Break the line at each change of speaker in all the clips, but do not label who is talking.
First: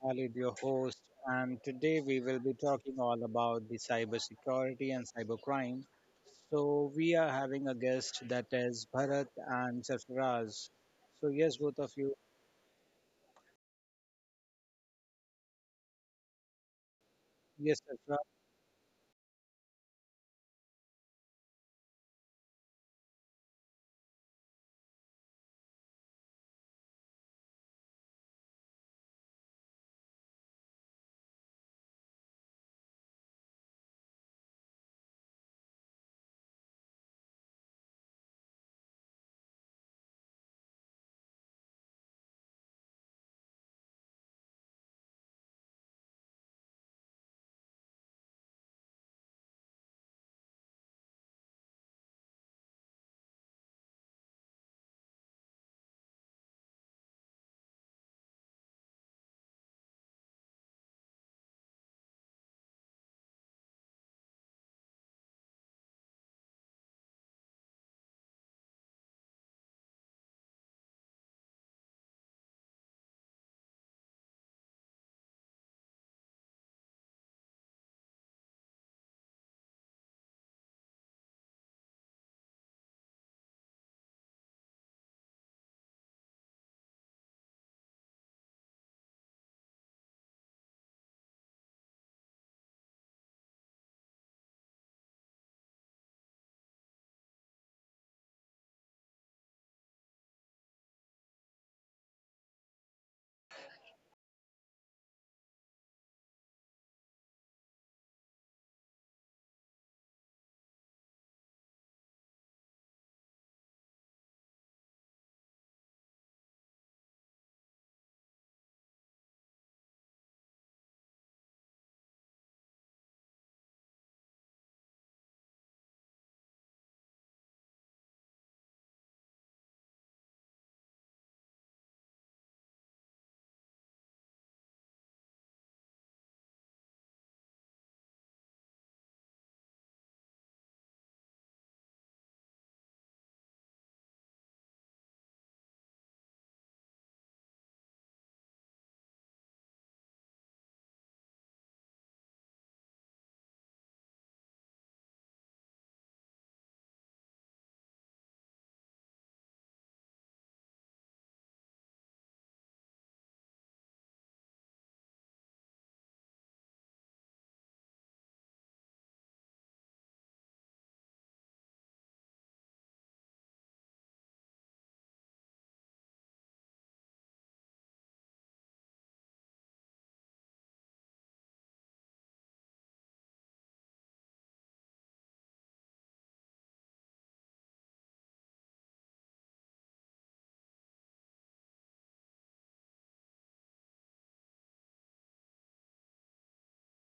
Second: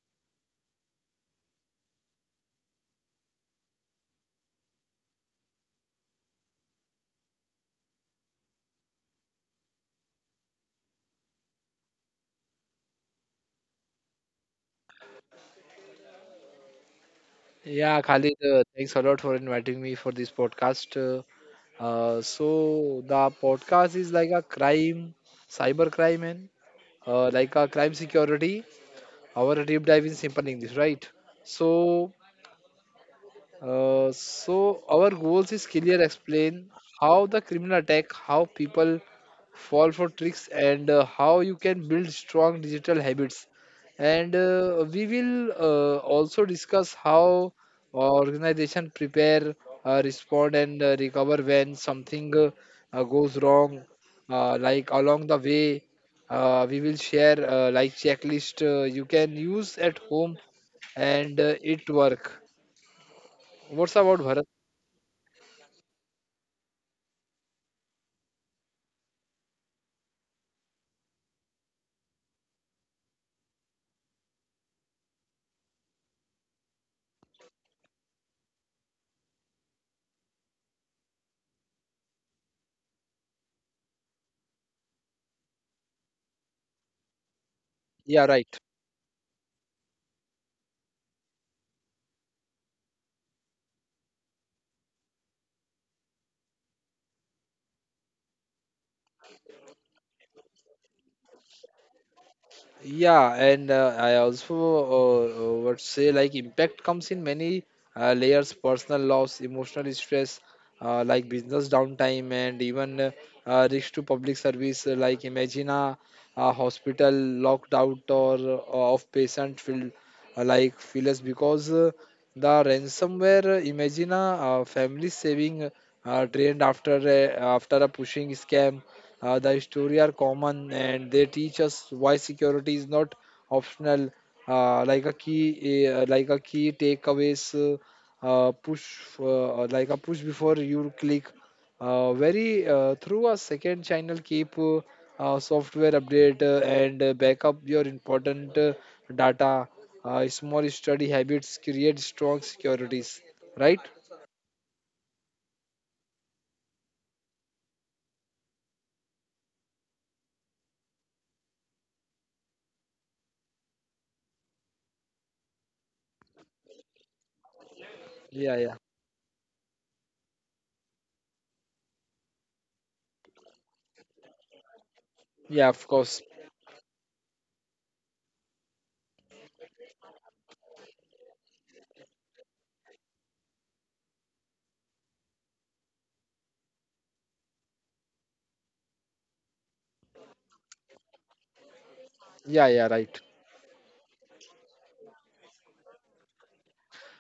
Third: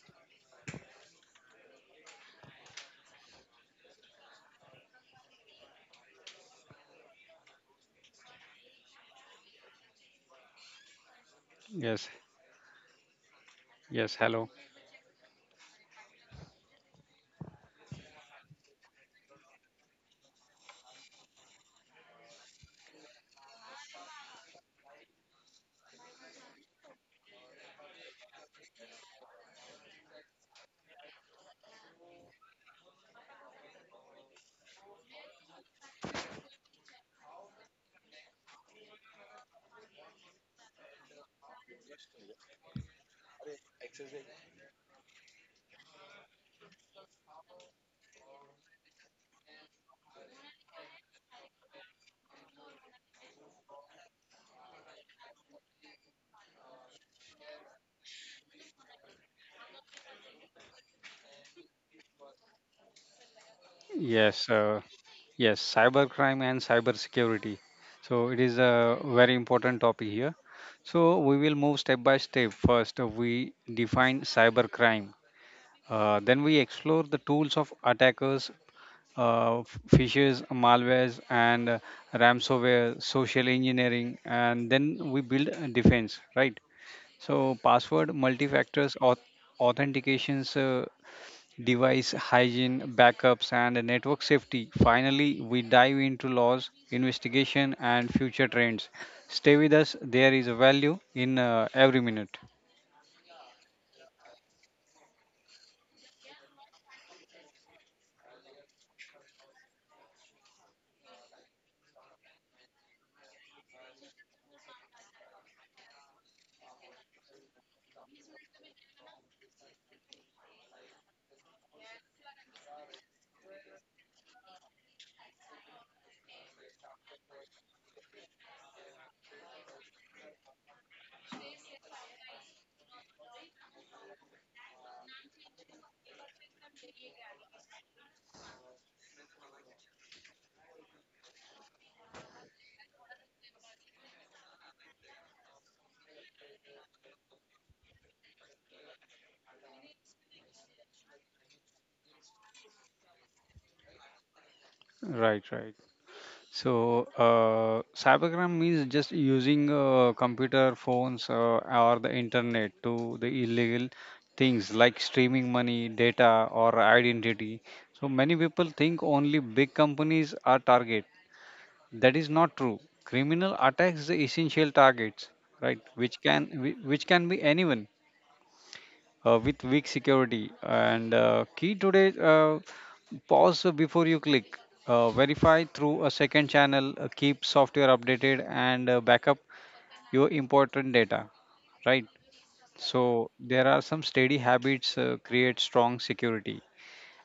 Khalid, your host, and today we will be talking all about the cybersecurity and cybercrime. So we are having a guest that is Bharat and Sarfaraz. So yes, both of
Yes,
you.
yes, hello.
Yes,
Yeah, Khalid, thanks a lot for inviting me for this podcast. So the podcast is like a cyber crime, and like a crime security. Our deep dive in simple English, right? So so our goals is clear explain how the criminal attack, how people fall for tricks and how you can build strong digital habits. And we will also discuss how organization prepare, respond and recover when something goes wrong. Like along the way, we will share like checklist you can use at home and it work. What's about Bharat?
Yes, yes, cybercrime and cybersecurity. So it is a very important topic here. So we will move step by step. First, we define cybercrime. Then we explore the tools of attackers, phishers, malwares, and ransomware, social engineering, and then we build a defense, right? So password,
Yeah, right.
multi-factors, authentications, device hygiene, backups, and network safety. Finally, we dive into laws, investigation, and future trends. Stay with us, there is a value in every minute.
Yeah, and I also would say like impact comes in many layers: personal loss, emotional stress, like business downtime, and even risk to public service. Like imagine a hospital locked out or of patient filled like feelers because the ransomware. Imagine a, family saving drained after a pushing scam. The story are common and they teach us why security is not optional. Like a key takeaways, push like a push before you click. Very through a second channel, keep software update and backup your important data. Small study habits create strong securities, right?
Right, right. So, cybercrime means just using computer, phones, or the internet to the illegal things like streaming money, data, or identity. So, many
Yeah,
people
yeah,
think only big companies are target. That is not true. Criminal attacks the essential targets,
yeah.
right?
Of
Which
course.
can whi- which can be anyone with weak security. And key today, pause before you click. Verify through a second channel. Keep software updated and backup your important data, right?
Yeah, yeah, right.
So there are some steady habits create strong security.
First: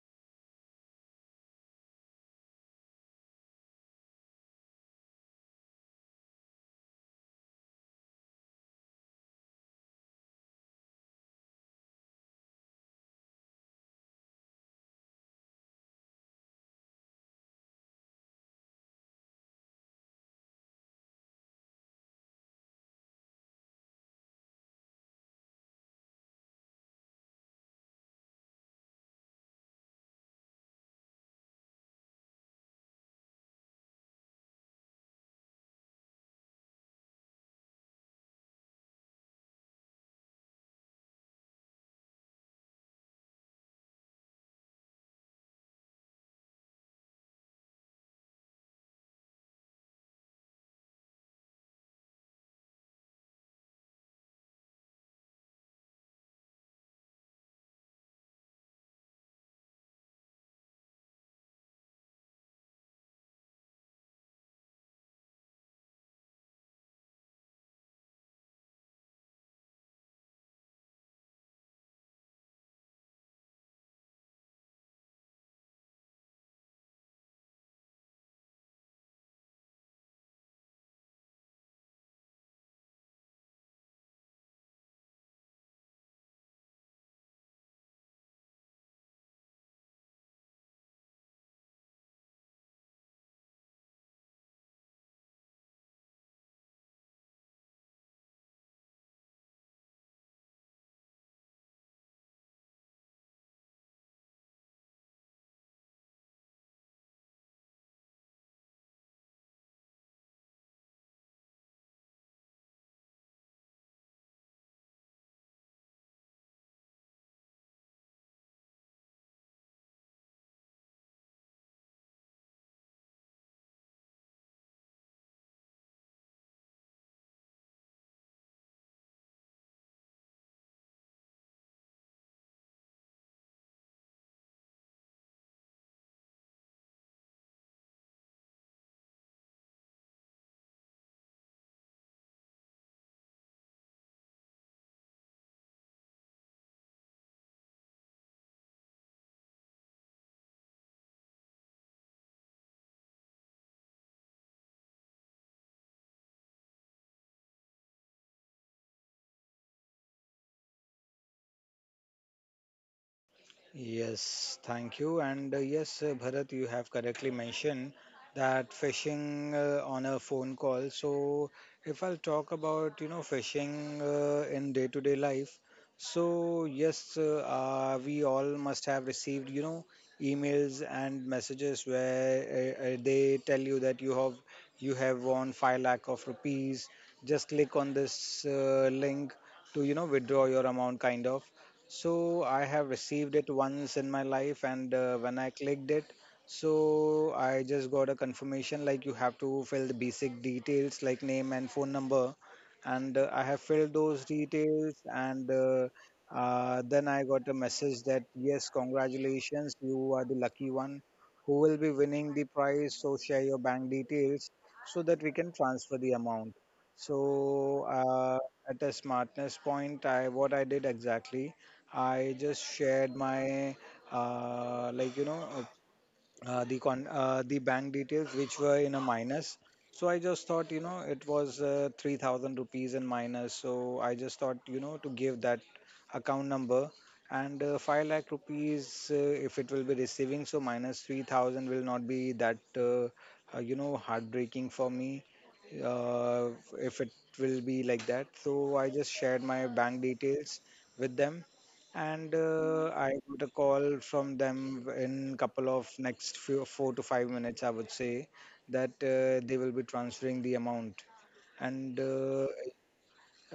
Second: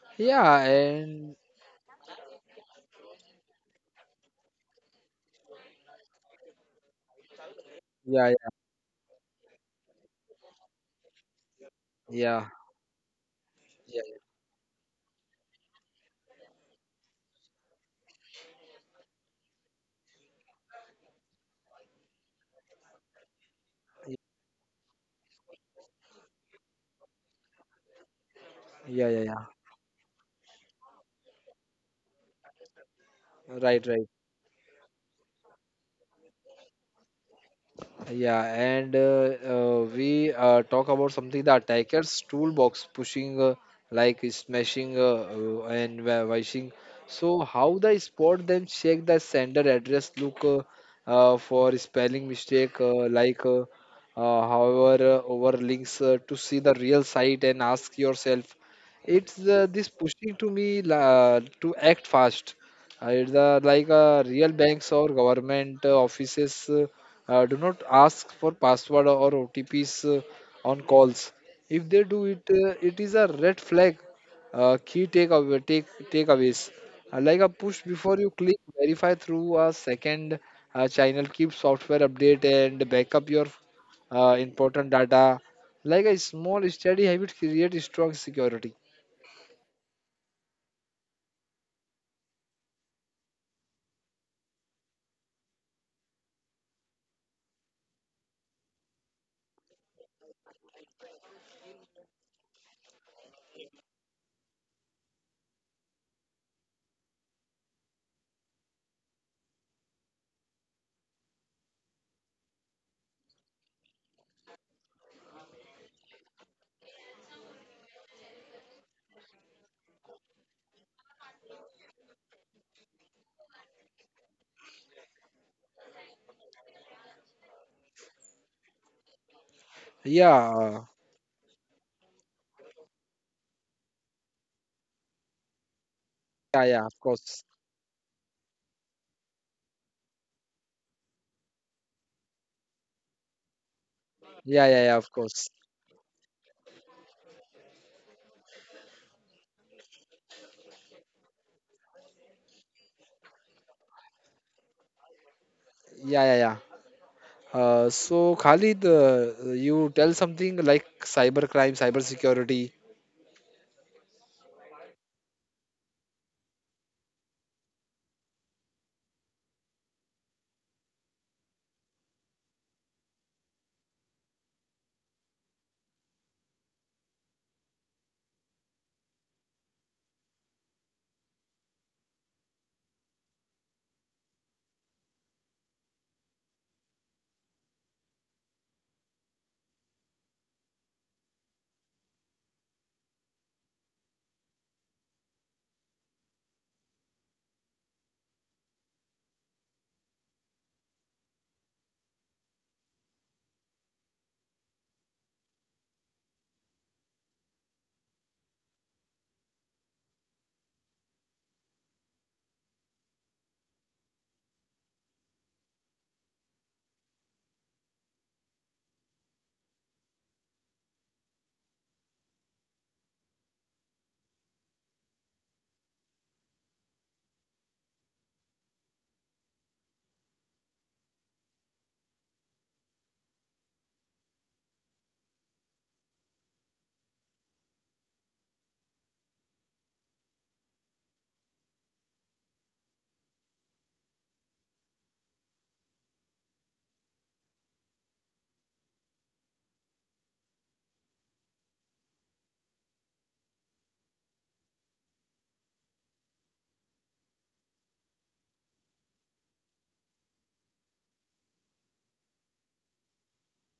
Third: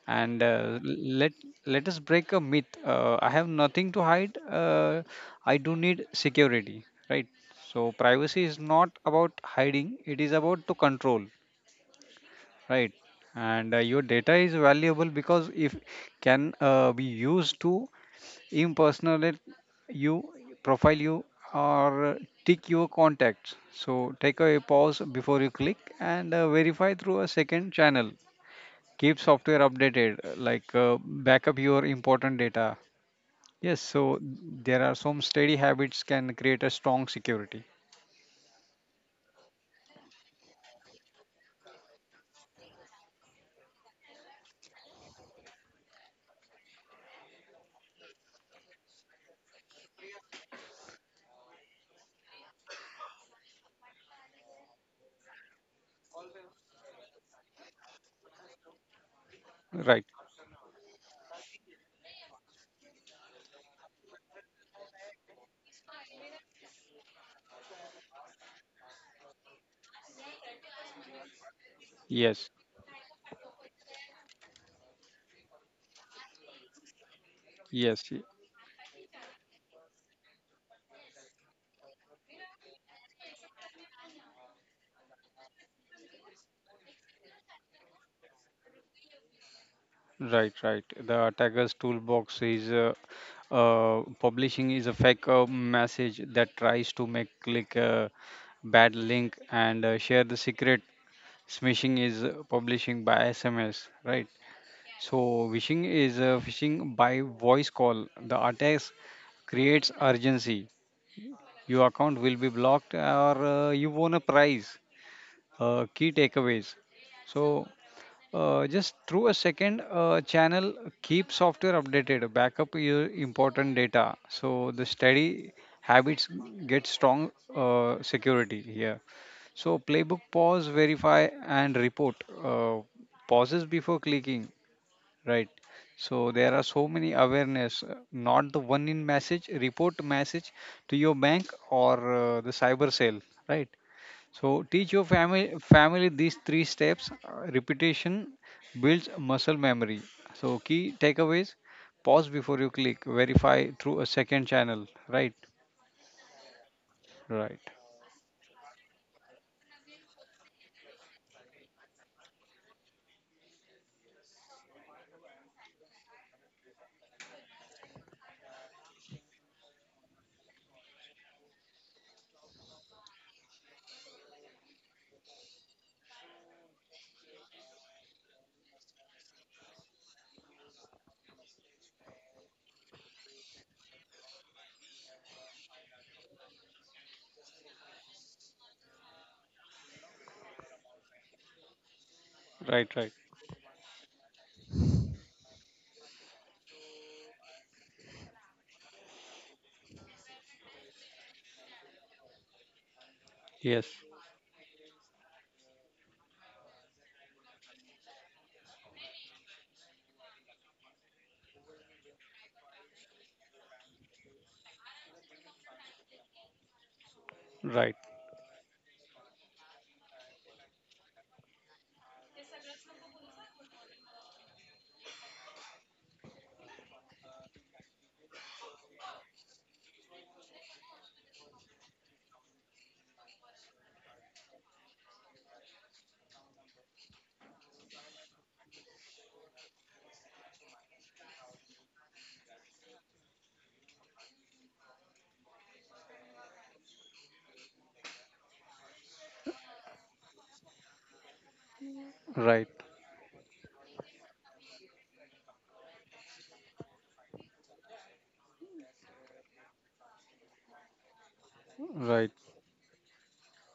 And
Yeah,
let
and
let us break a myth, I have nothing to hide, I do need security, right? So
yeah,
privacy is not about hiding, it is about to control,
yeah
right. And
yeah
your data is valuable because if can be used to impersonate you, profile you, or tick your contacts. So
yeah
take a pause before you click and verify through a second channel.
yeah
Keep
yeah yeah.
software updated, like backup your important data. Yes,
right right
so there are some steady habits can create a strong security,
Yeah, and we talk about something the attacker's toolbox pushing, like smashing and washing. So how they spot them? Check the sender address. Look for spelling mistake, however over links to see the real site and ask yourself, it's this
right.
pushing to me la to act fast. It's like real banks or government offices. Do not ask for password or OTPs on calls. If they do it,
Yes,
it is a red flag. Key takeaway, take Takeaways: like a push
yes,
before you click, verify through a second channel. Keep software update and backup your important data. Like a small steady habit create strong security.
right, right. The attacker's toolbox is publishing is a fake message that tries to make click a bad link and share the secret. Smishing is publishing by sms, right. So wishing is phishing by voice call. The attacks creates urgency. Your account will be blocked or you won a prize. Key takeaways. So just through a second channel, keep software updated, backup your important data. So the steady habits get strong security here. So playbook pause,
Yeah,
verify and report. Uh, Pauses before clicking. Right. So there
yeah,
are
yeah.
so
Of
many
course.
awareness, not the one in message, report message to your bank or the cyber cell, right?
Yeah,
So
yeah, yeah.
teach
Of
your
course.
family these three steps. Repetition builds muscle memory. So key takeaways: pause before you click, verify through a second channel, right?
Yeah, yeah, yeah.
Right.
So Khalid, you tell something like cybercrime, cybersecurity.
Yes, thank you. And yes, Bharat, you have correctly mentioned that phishing on a phone call. So, if I'll talk about, phishing in day-to-day life, so yes, we all must have received, emails and messages where they tell you that you have won 5 lakh of rupees. Just click on this link to, withdraw your amount, kind of. So I
Right.
have
Right.
received it once in my life, and when I clicked it, so I just got a confirmation like you have to fill the basic details like name and phone number, and I have
Yes.
filled those details, and then I got a message that yes, congratulations, you are the lucky one who will be winning the prize. So share your bank details so that we can transfer the amount.
Right.
So at a smartness point, I what I did exactly. I just shared my like the bank details which were in a minus. So I just thought it was 3000 rupees in minus. So I just thought to give that account number, and 5 lakh rupees if it will be receiving. So minus 3000 will not be that heartbreaking for me uh, if it will be like that. So I just shared my bank details with them, and
Right.
I got a call from them in couple of next few 4 to 5 minutes, I would say, that they will be transferring the amount, and
Right.
uh,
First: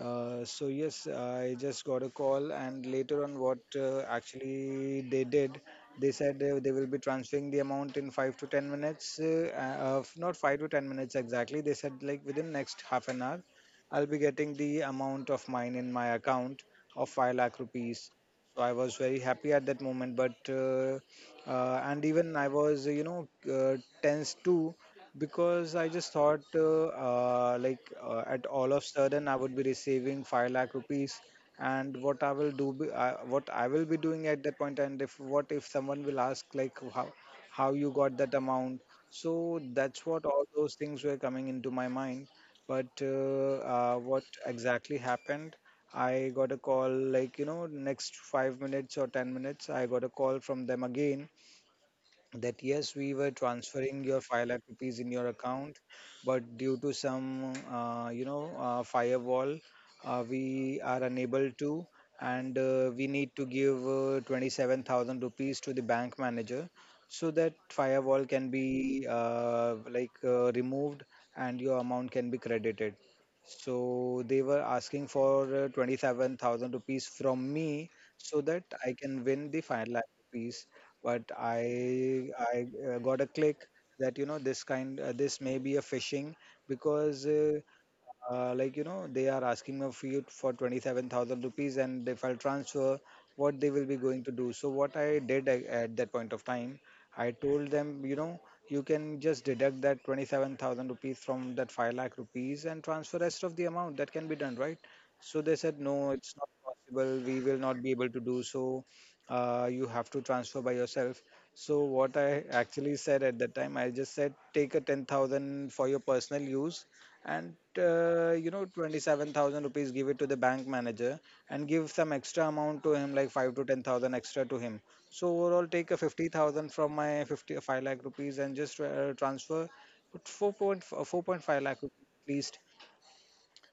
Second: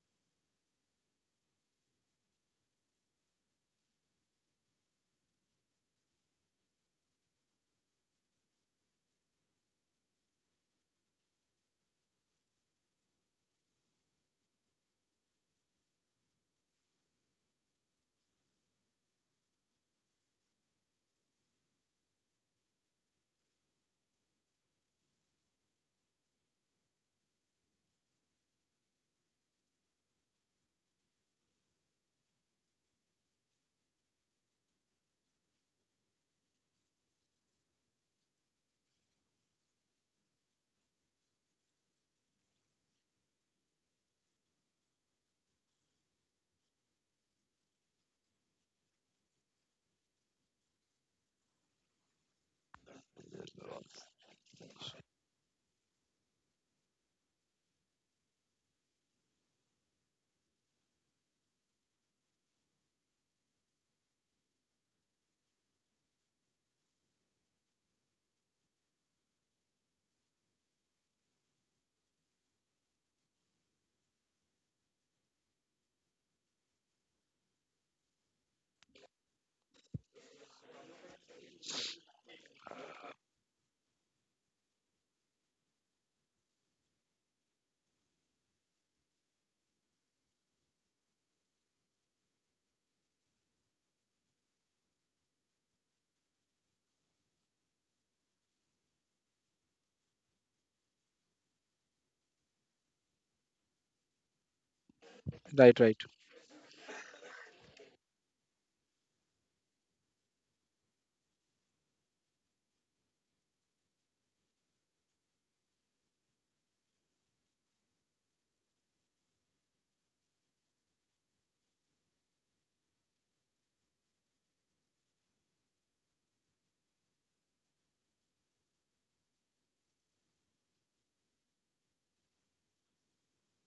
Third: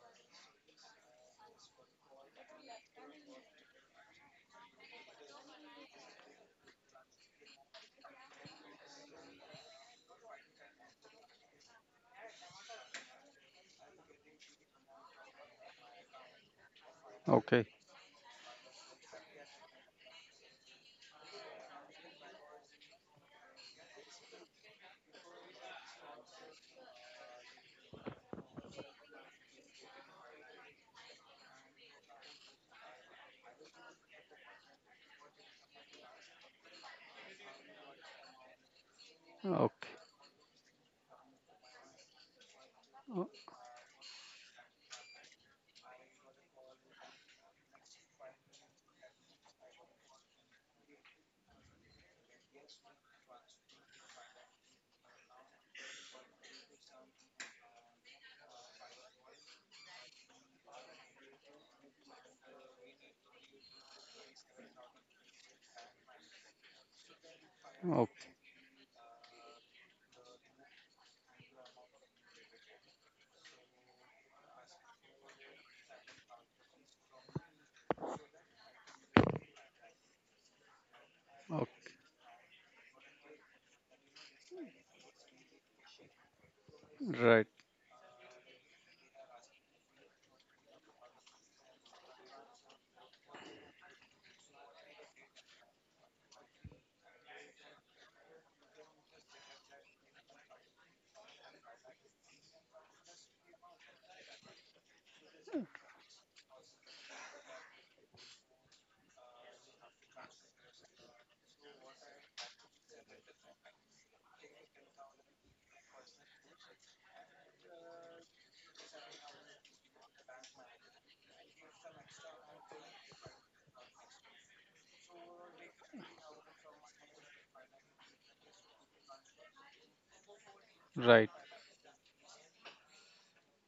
uh, so yes, I just got a call, and later on, what actually they did, they said they will be transferring the amount in 5 to 10 minutes. Not 5 to 10 minutes exactly. They said like within next half an hour, I'll be getting the amount of mine in my account of 5 lakh
Okay.
rupees. So I was very happy at that moment, but and even I was tense too, because I just thought like at all of sudden I would be receiving 5 lakh rupees, and what I will be doing at that point, and if what if someone will ask like how you got that amount? So that's
Okay.
what all those things were coming into my mind. But what exactly happened? I got a call like next 5 minutes or 10 minutes. I got a call from them again that yes, we were transferring your 5 lakh rupees in your account, but due to some, firewall, we are unable to, and we need to give 27,000 rupees to the bank manager so that firewall
Okay.
can be like removed and your amount can be credited. So they were asking for 27,000 rupees from me so that I can win the 5 lakh rupees, but
Okay.
I got a click that this may be a phishing, because
Right.
like they are asking of you for 27,000 rupees, and if I'll transfer, what they will be going to do? So what I did at that point of time, I told them, you can just deduct that 27,000 rupees from that 5 lakh rupees and transfer rest of the amount, that can be done, right? So they said no,
Right, right.
it's not possible, we will not be able to do so, you have to transfer by yourself. So what I actually said at that time, I just said take a 10,000 for your personal use, and 27,000 rupees give it to the bank manager, and give some extra amount to him like 5 to 10,000 extra to him, so overall take a 50,000 from my 55 lakh rupees and just transfer 4.4
Right.
4.5 lakh rupees at least.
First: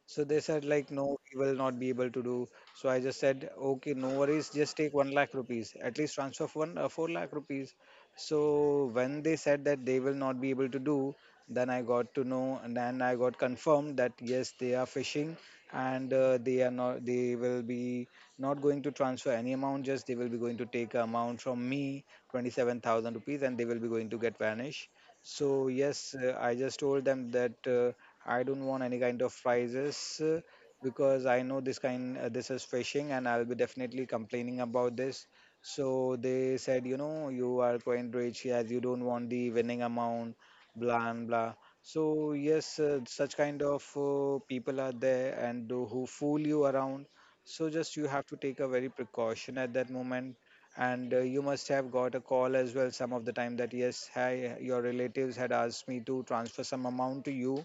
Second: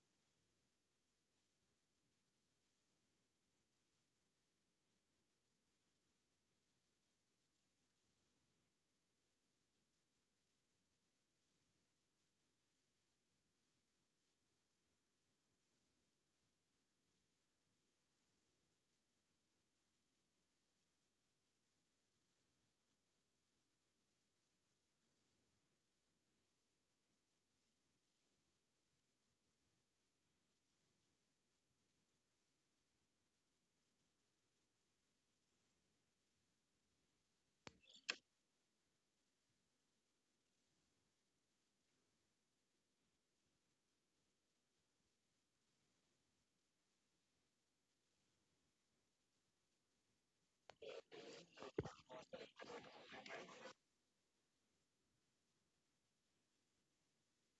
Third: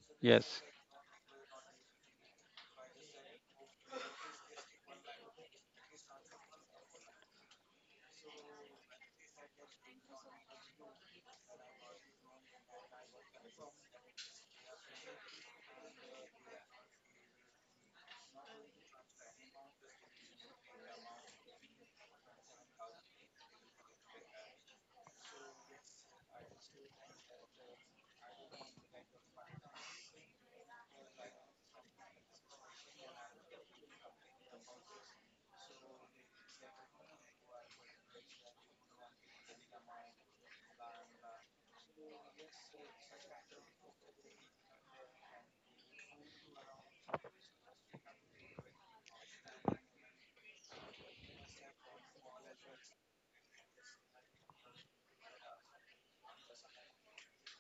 So they
Yes.
said like, no, we will not be able to do. So I just said, okay, no worries, just take 1 lakh rupees, at least transfer of one 4 lakh rupees. So when they said that they will not be able to do, then I got to know, and then I got confirmed that yes, they are fishing, and they are not, they will be not going to transfer any amount. Just they will be going to take a amount from me, 27,000 rupees, and they will be going to get vanish. So yes, I just told them that. I don't want any kind of prizes, because I know this is phishing and I'll be definitely complaining about this. So they said, you are quite rich as you don't want the winning amount, blah and blah. So yes, such kind of people are there and who fool you around. So just you have to take a very precaution at that moment. And you must have got a call as well some of the time that yes, hi, your relatives had asked me to transfer some amount to you,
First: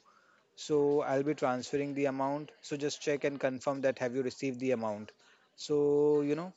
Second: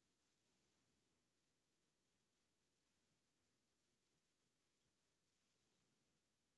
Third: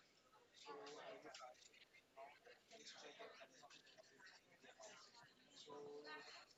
so I'll be transferring the amount. So just check and confirm that have you received the amount. So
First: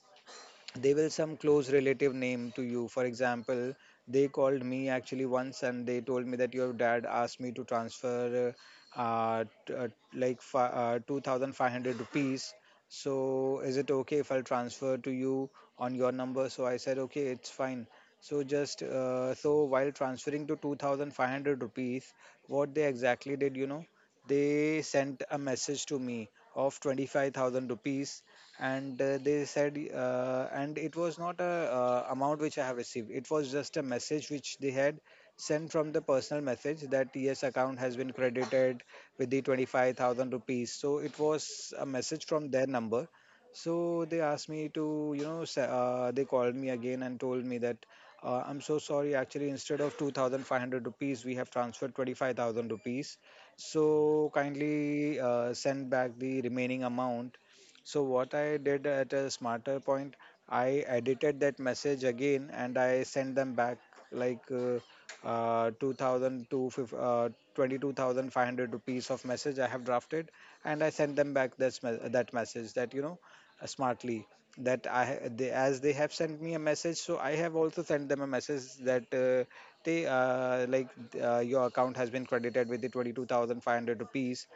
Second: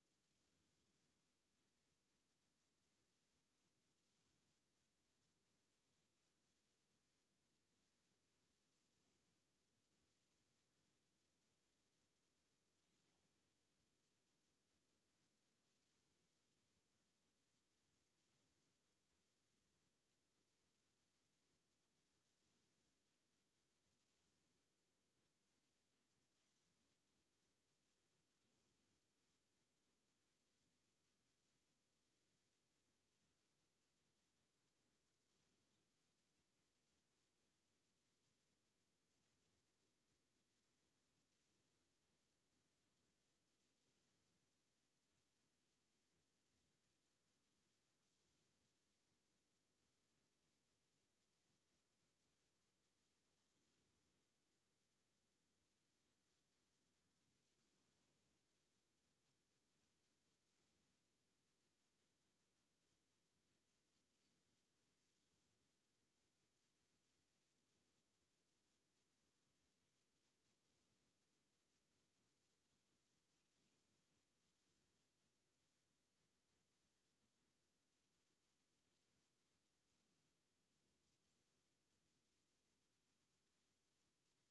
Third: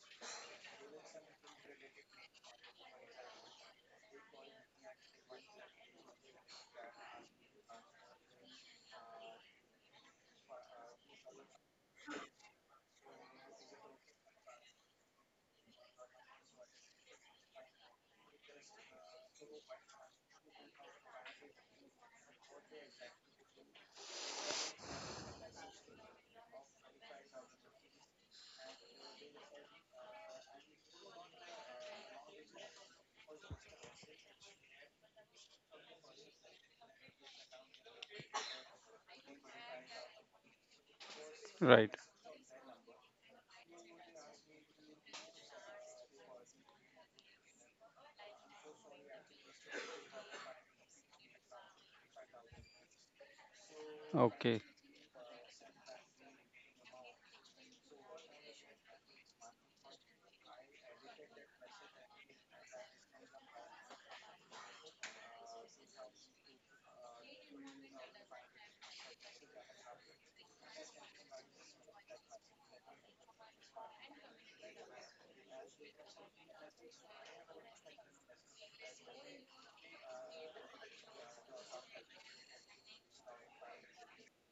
they will some close relative name to you. For example, they called me actually once and they told me that your dad asked me to transfer uh, uh, t- uh, like 2,500 rupees, so is it okay if I'll transfer to you on your number? So I said okay, it's fine. So just so while transferring to 2,500 rupees, what they exactly did, they sent a message to me of 25,000 rupees, and they said and it was not a amount which I have received, it was just a message which they had sent from the personal message that yes, account has been credited with the 25,000 rupees, so it was a
Right.
message from their number. So they asked me to, they called me again and told me that I'm so sorry, actually instead of 2,500 rupees we have transferred 25,000 rupees, so
Okay,
kindly send back the remaining amount. So what I did at a smarter point, I edited that message again and I sent them back like 2,250 22,500 rupees of message I have drafted, and I sent them back that, message that, smartly, that, they, as they have sent me a message, so I have also sent them a message that they like your account has been credited with the 22,500 rupees.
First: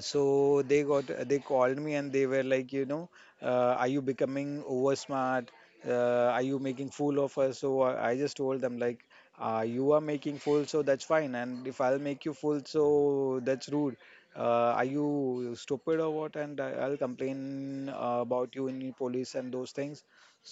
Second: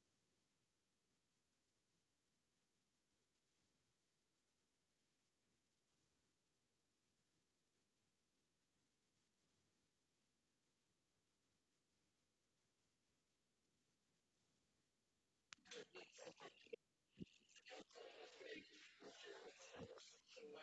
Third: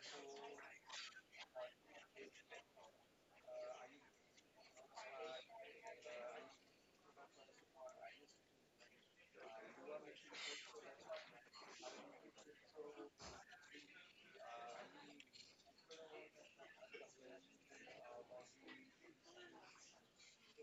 So they called me and they were like, are you becoming over smart, are you making fool of us? So I just told them like, you are making fool, so that's fine, and if I'll make you fool, so that's rude, are you stupid or what? And I'll complain about you in police and those things.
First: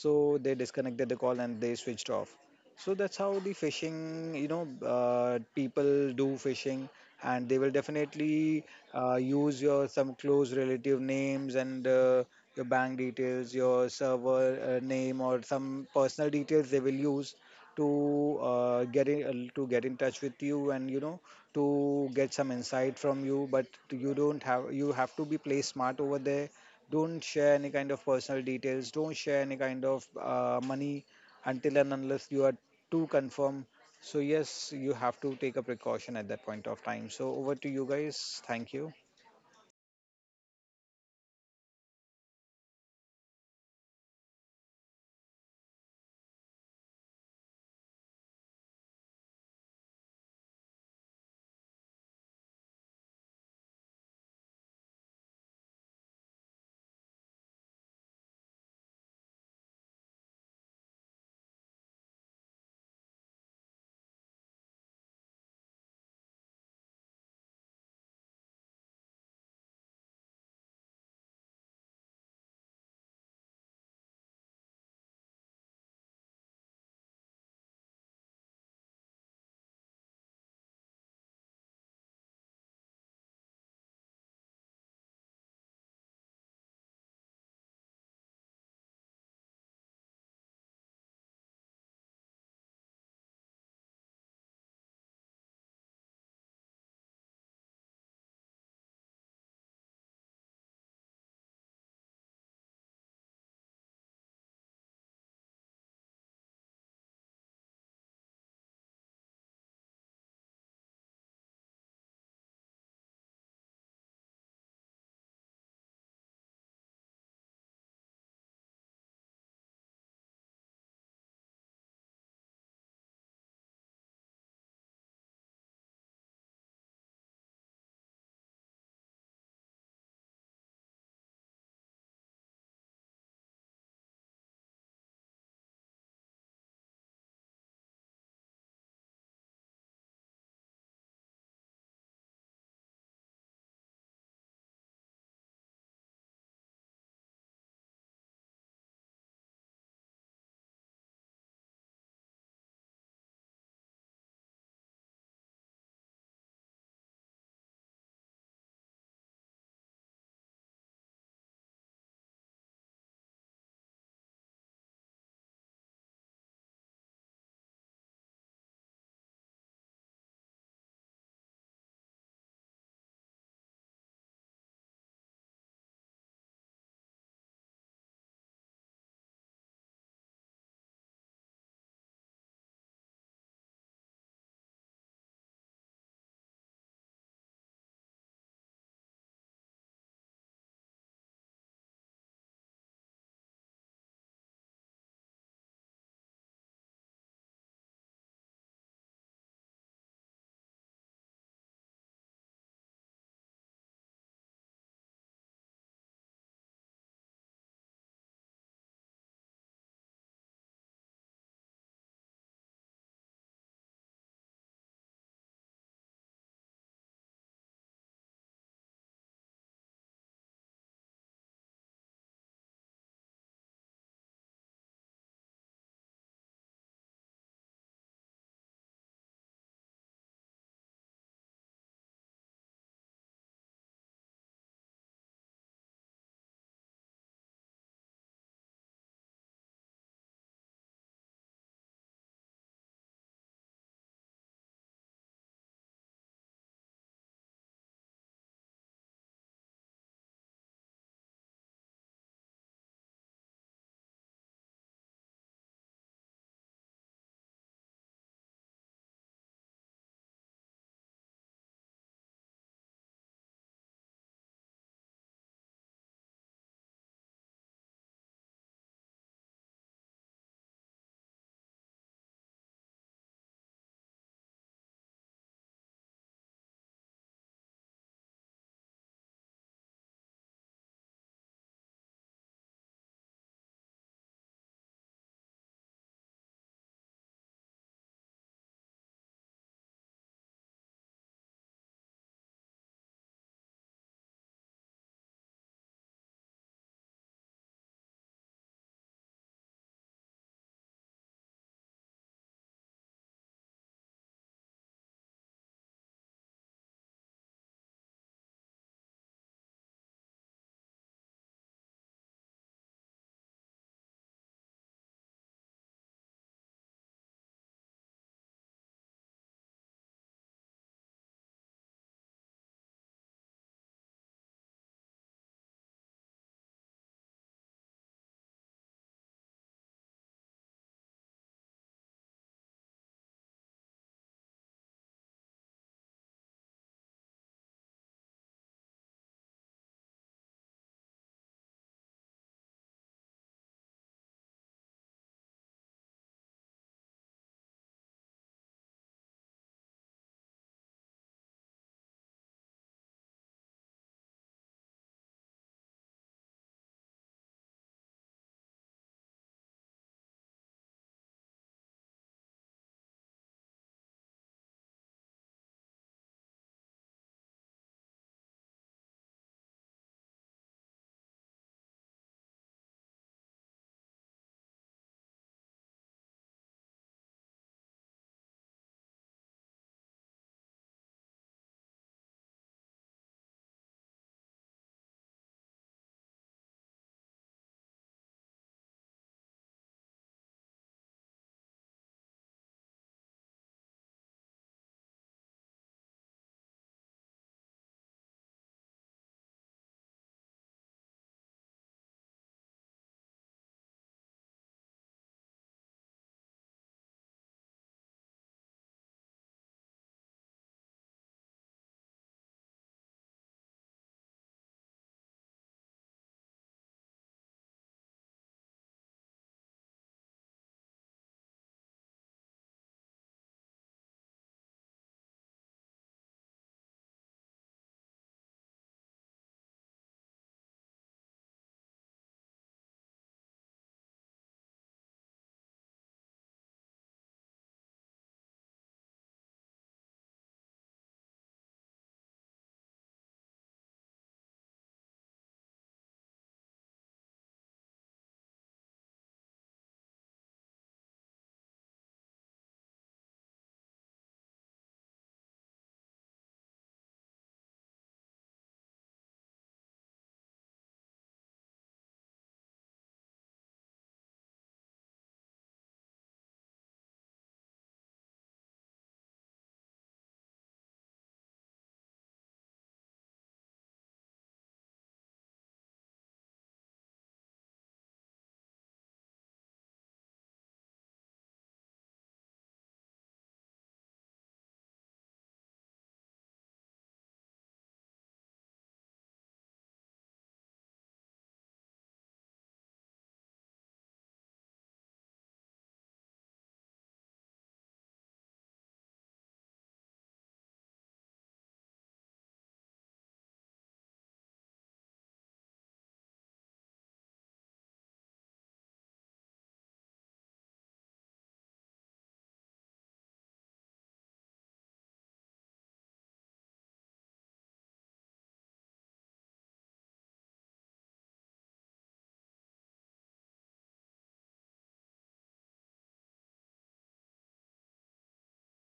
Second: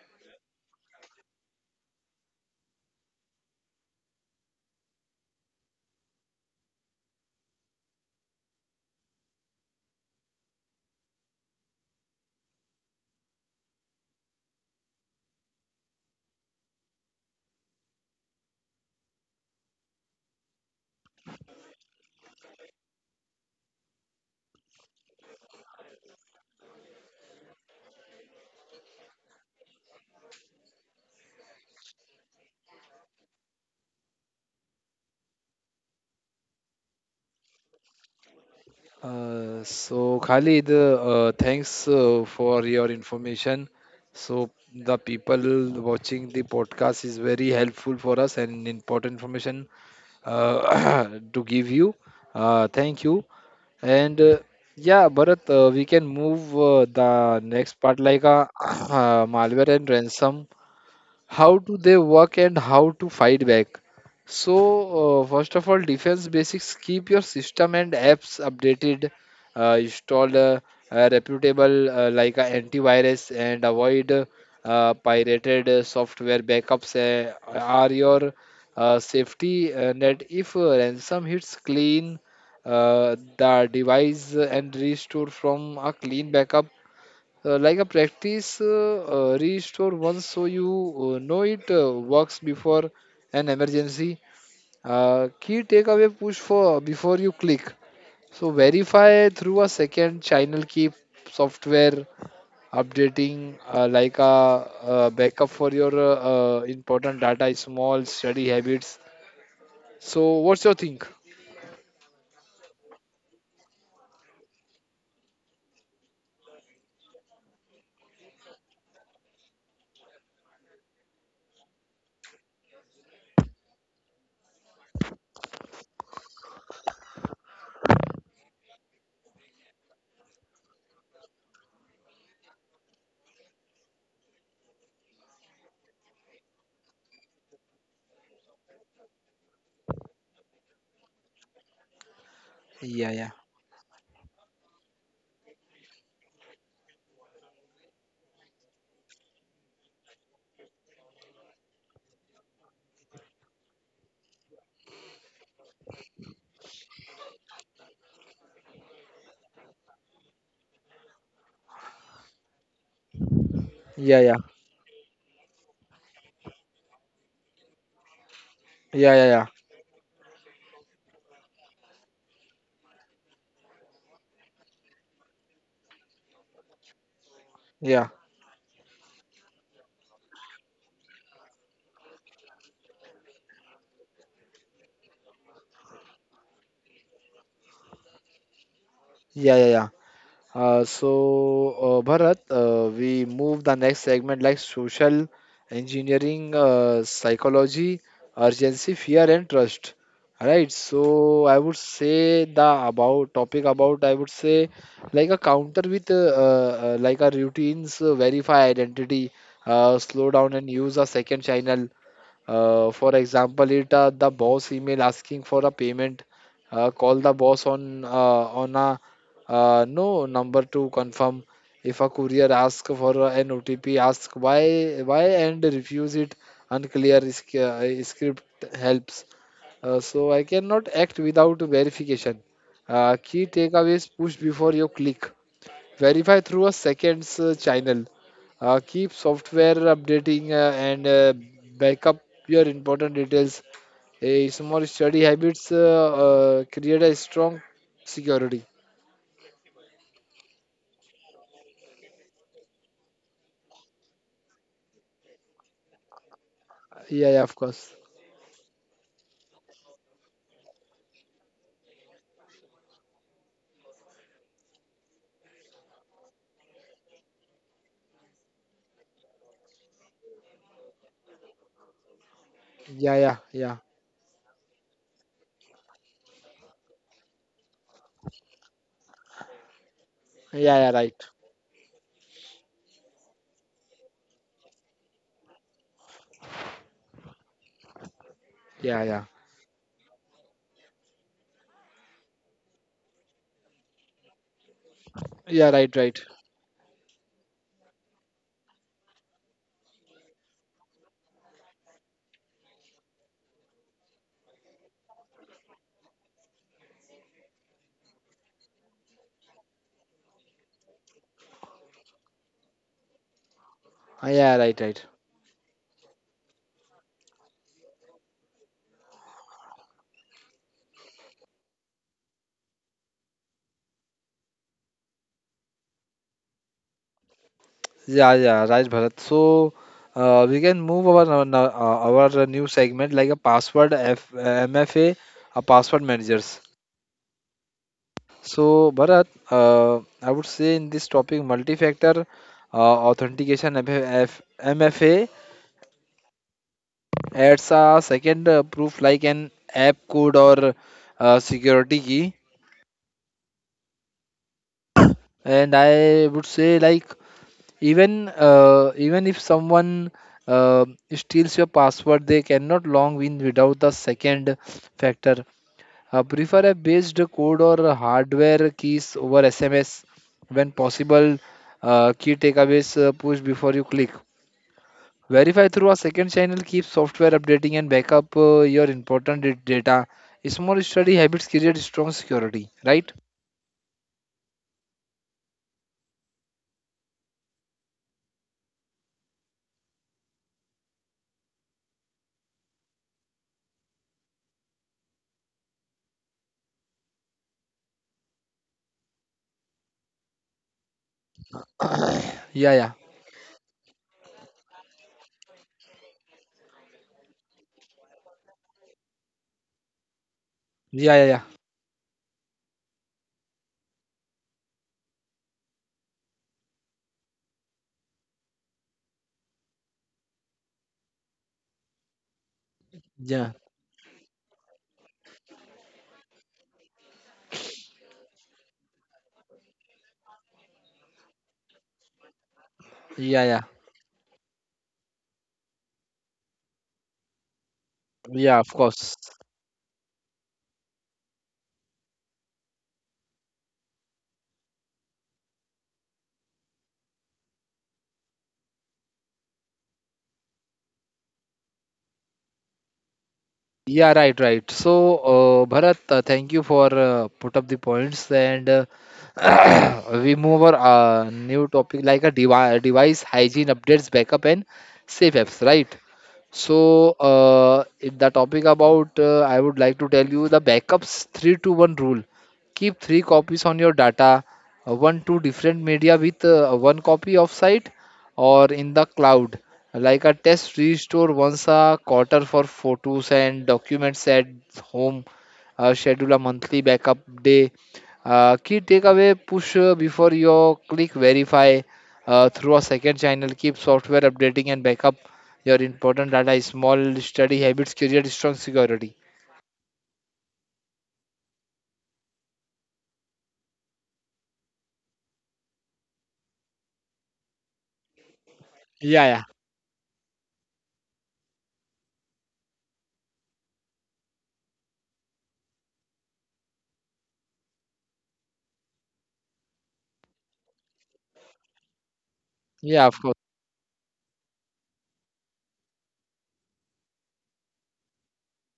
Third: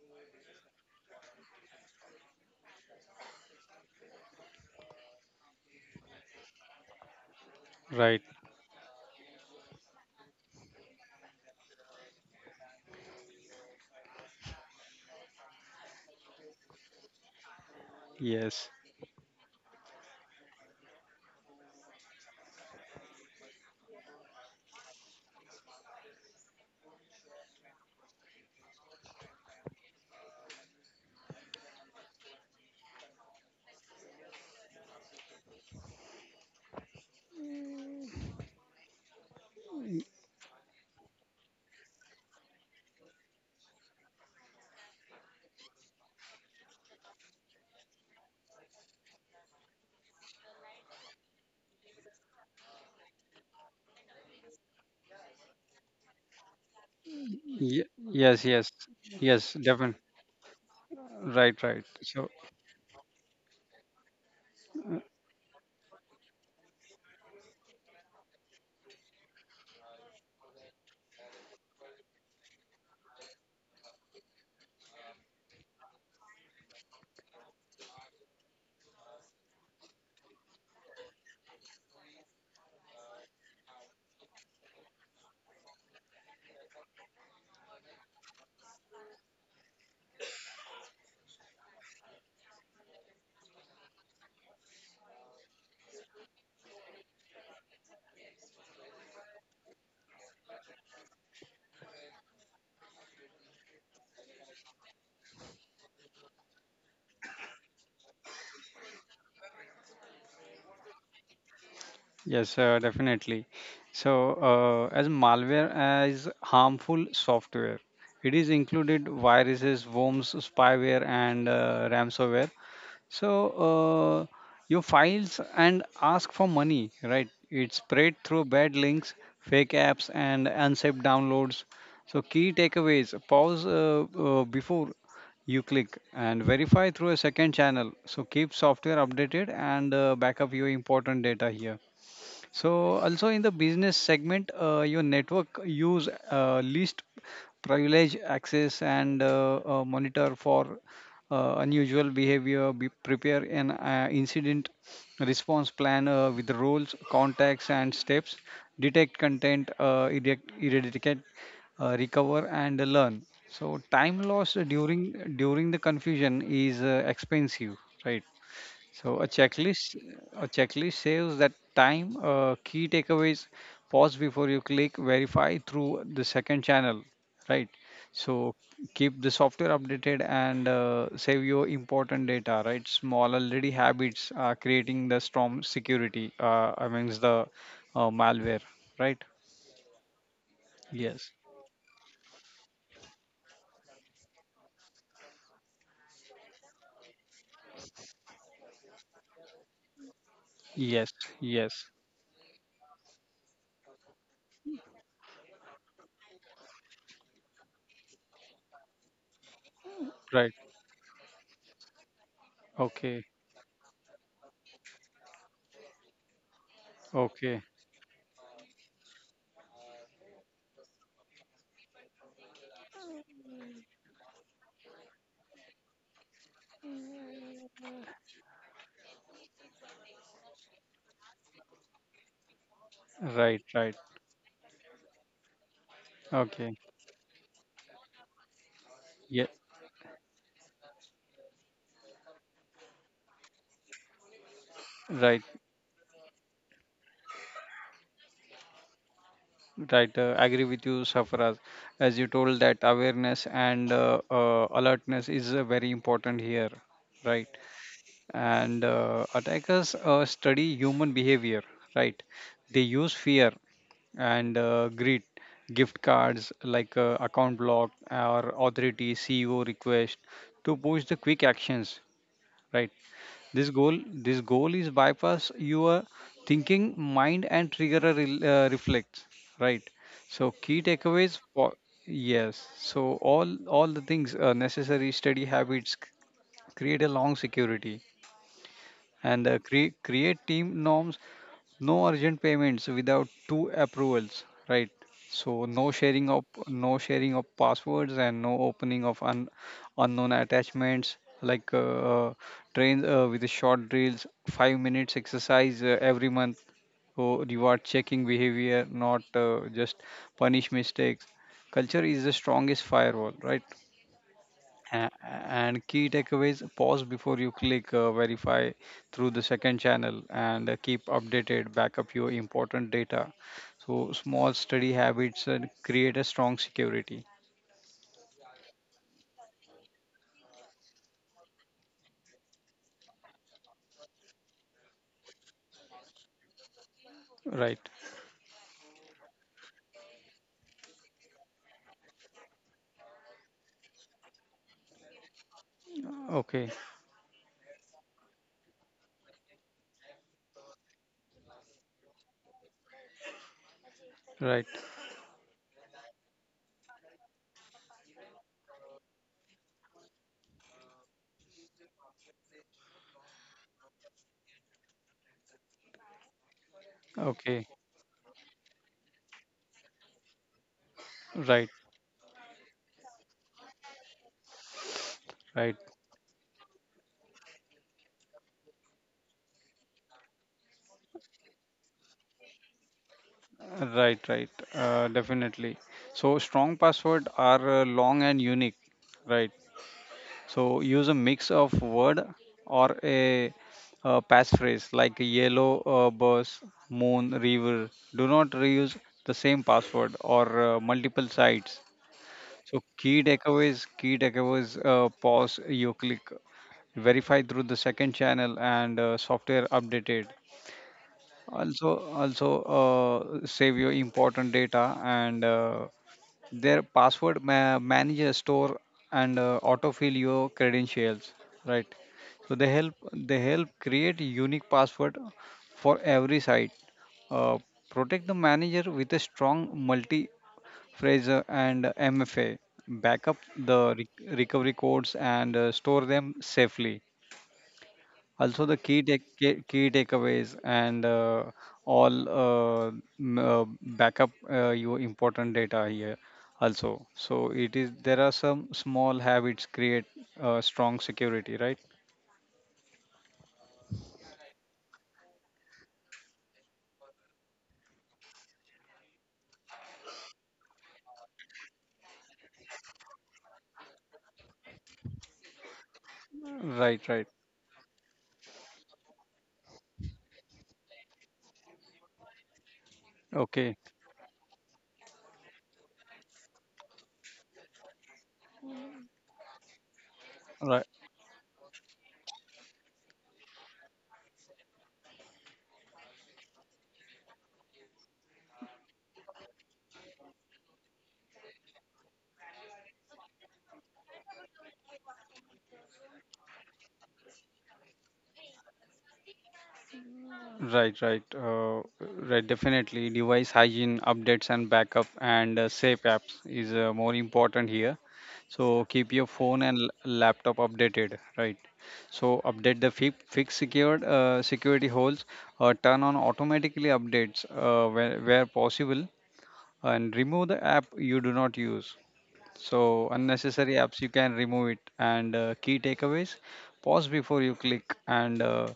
So they disconnected the call and they switched off. So that's how the phishing, you know people do phishing, and they will
right.
definitely use your some close relative names, and your bank details, your server name, or some personal details they will use
Yes.
to get in touch with you, and to get some insight from you. But you don't have, you have to be play smart over there. Don't share any kind of personal details, don't share any kind of money until and unless you are too confirmed. So yes, you have to take a precaution at that point of time. So over to you guys. Thank you.
So Khalid, thanks for your information. So the people watching the podcast is very helpful for us and important information uh, to give you. Thank you. And yeah, Bharat, we can move the next part like
Yes, yes. Yes,
malware and
definitely.
ransom. How
Right,
do
right.
they
So,
work and how to fight back? so
uh,
First of all, defense basics: keep your system and apps updated, install a reputable like a antivirus and avoid pirated software. Backups are your safety net. If ransom hits, clean the device and restore from a clean backup. Like a practice restore once so you know it works before an emergency. Key takeaway: push for before you click. So verify through a second channel, keep software updating like a, backup for your important data. Small study habits. So what's your think?
yes, definitely. So, as malware as harmful software, it is included viruses, worms, spyware, and ransomware. So uh, your files and ask for money, right? It's spread through bad links, fake apps, and unsafe downloads. So key takeaways: pause before you click and verify through a second channel. So keep software updated and back up your important data here. So
Yeah,
also
yeah,
in the business segment, your network use least privilege access and monitor for unusual behavior, be prepare an incident response plan with roles, contacts, and steps, detect content, eradicate, recover, and learn. So
yeah, yeah,
time
yeah,
lost during the confusion is expensive, right?
yeah,
So
yeah,
a
yeah,
checklist, a checklist saves that time. Key takeaways: pause before you click, verify through the second channel, right? So keep the software updated and save your important data, right? Small already habits are creating the strong security amongst the malware, right?
yeah, yeah, yeah. Uh, so,
Yes,
uh, Bharat, we move the next segment like social engineering, psychology, urgency, fear, and trust. Right.
yes,
So, I would
yes,
say the about topic about I would say like a counter with like a routines, verify identity, slow
right.
down and use a second channel. For
Okay,
example, it the boss email asking for a payment. Call the boss
okay,
on a no number to confirm. If a courier ask for a an OTP, ask why and refuse it. Unclear script helps. So I cannot act without verification. Key
right, right.
takeaways: push before you click. Verify through a
Okay,
seconds channel. Keep
yeah,
software updating and backup your important details. A small study
right.
habits create a strong security.
Right, agree with you, Safraz. As you told that awareness and alertness is very important here,
Yeah, yeah,
right?
of course.
And attackers study human behavior, right? They use fear and greed, gift cards like account block or authority, CEO request to push the quick actions, right.
Yeah, yeah,
this
yeah,
goal this goal is bypass your thinking mind and trigger a reflect, right. So
yeah,
key
yeah, right.
takeaways for, yes, so all the things necessary steady habits create a long security.
Yeah, yeah,
And create team norms, no urgent payments without two approvals, right. So
yeah,
no
right, right.
sharing of no sharing of passwords and no opening of unknown attachments, like trains with the short drills 5 minutes exercise every month. So reward checking behavior not just punish mistakes. Culture is the strongest firewall, right.
Yeah, right, right.
a- and key takeaways pause before you click, verify through the second channel and keep updated, backup your important data. So small study habits create a strong security,
Yeah, yeah, right, Bharat. So we can move our our new segment like a password F, MFA, a password managers.
right.
So, Bharat, I would say in this topic, multi-factor authentication MF, MFA
Okay,
adds a second proof like an app code or security key.
right.
And I would say like even if someone uh, steals your password, they cannot log in without the second factor. Prefer a based code
Okay,
or hardware keys over SMS when possible.
right,
Key takeaways: push before you click. Verify
right,
through a second channel. Keep software updating and backup your important data. Small study habits create strong security. Right?
right, right. Definitely, so strong password are long and unique, right. So use a mix of word or a, passphrase like yellow bus, moon, river. Do not reuse the same password or multiple sites.
Yeah,
So
yeah,
key takeaways, pause, you click, verify through the second channel and software updated,
yeah, yeah, yeah,
also save your important data and their password manager store and autofill your credentials, right. So they help they
yeah,
help create unique password for every site. uh, Protect the manager with a strong multi phrase and mfa, backup
yeah, yeah.
the recovery codes and store them safely.
Yeah,
Also,
of
the
course.
key takeaways and all m- uh, backup your important data here. Also, so it is there are some small habits create strong security, right?
Yeah, right, right. So, Bharat, thank you for put up the points and we move our new topic like a device hygiene updates, backup and safe apps, right?
Right,
So,
right.
in the topic about, I would like to tell you the backups three to one rule. Keep three copies on
Okay,
your data, one to different media with one copy of site or in the cloud, like a test
right.
restore once a quarter for photos and documents at home, schedule a monthly backup day. Key takeaway: push before you click, verify through a second channel. Keep software updating and backup your important data. Small study habits create strong security.
Right, right, right. Definitely, device hygiene updates and backup and safe apps is more important here. So keep
Yeah,
your
yeah,
phone and laptop updated, right. So update the fix secured security holes, turn on automatically updates where possible, and remove the app you do not use.
Yeah,
So,
of course.
unnecessary apps you can remove it. And key takeaways pause before you click and uh,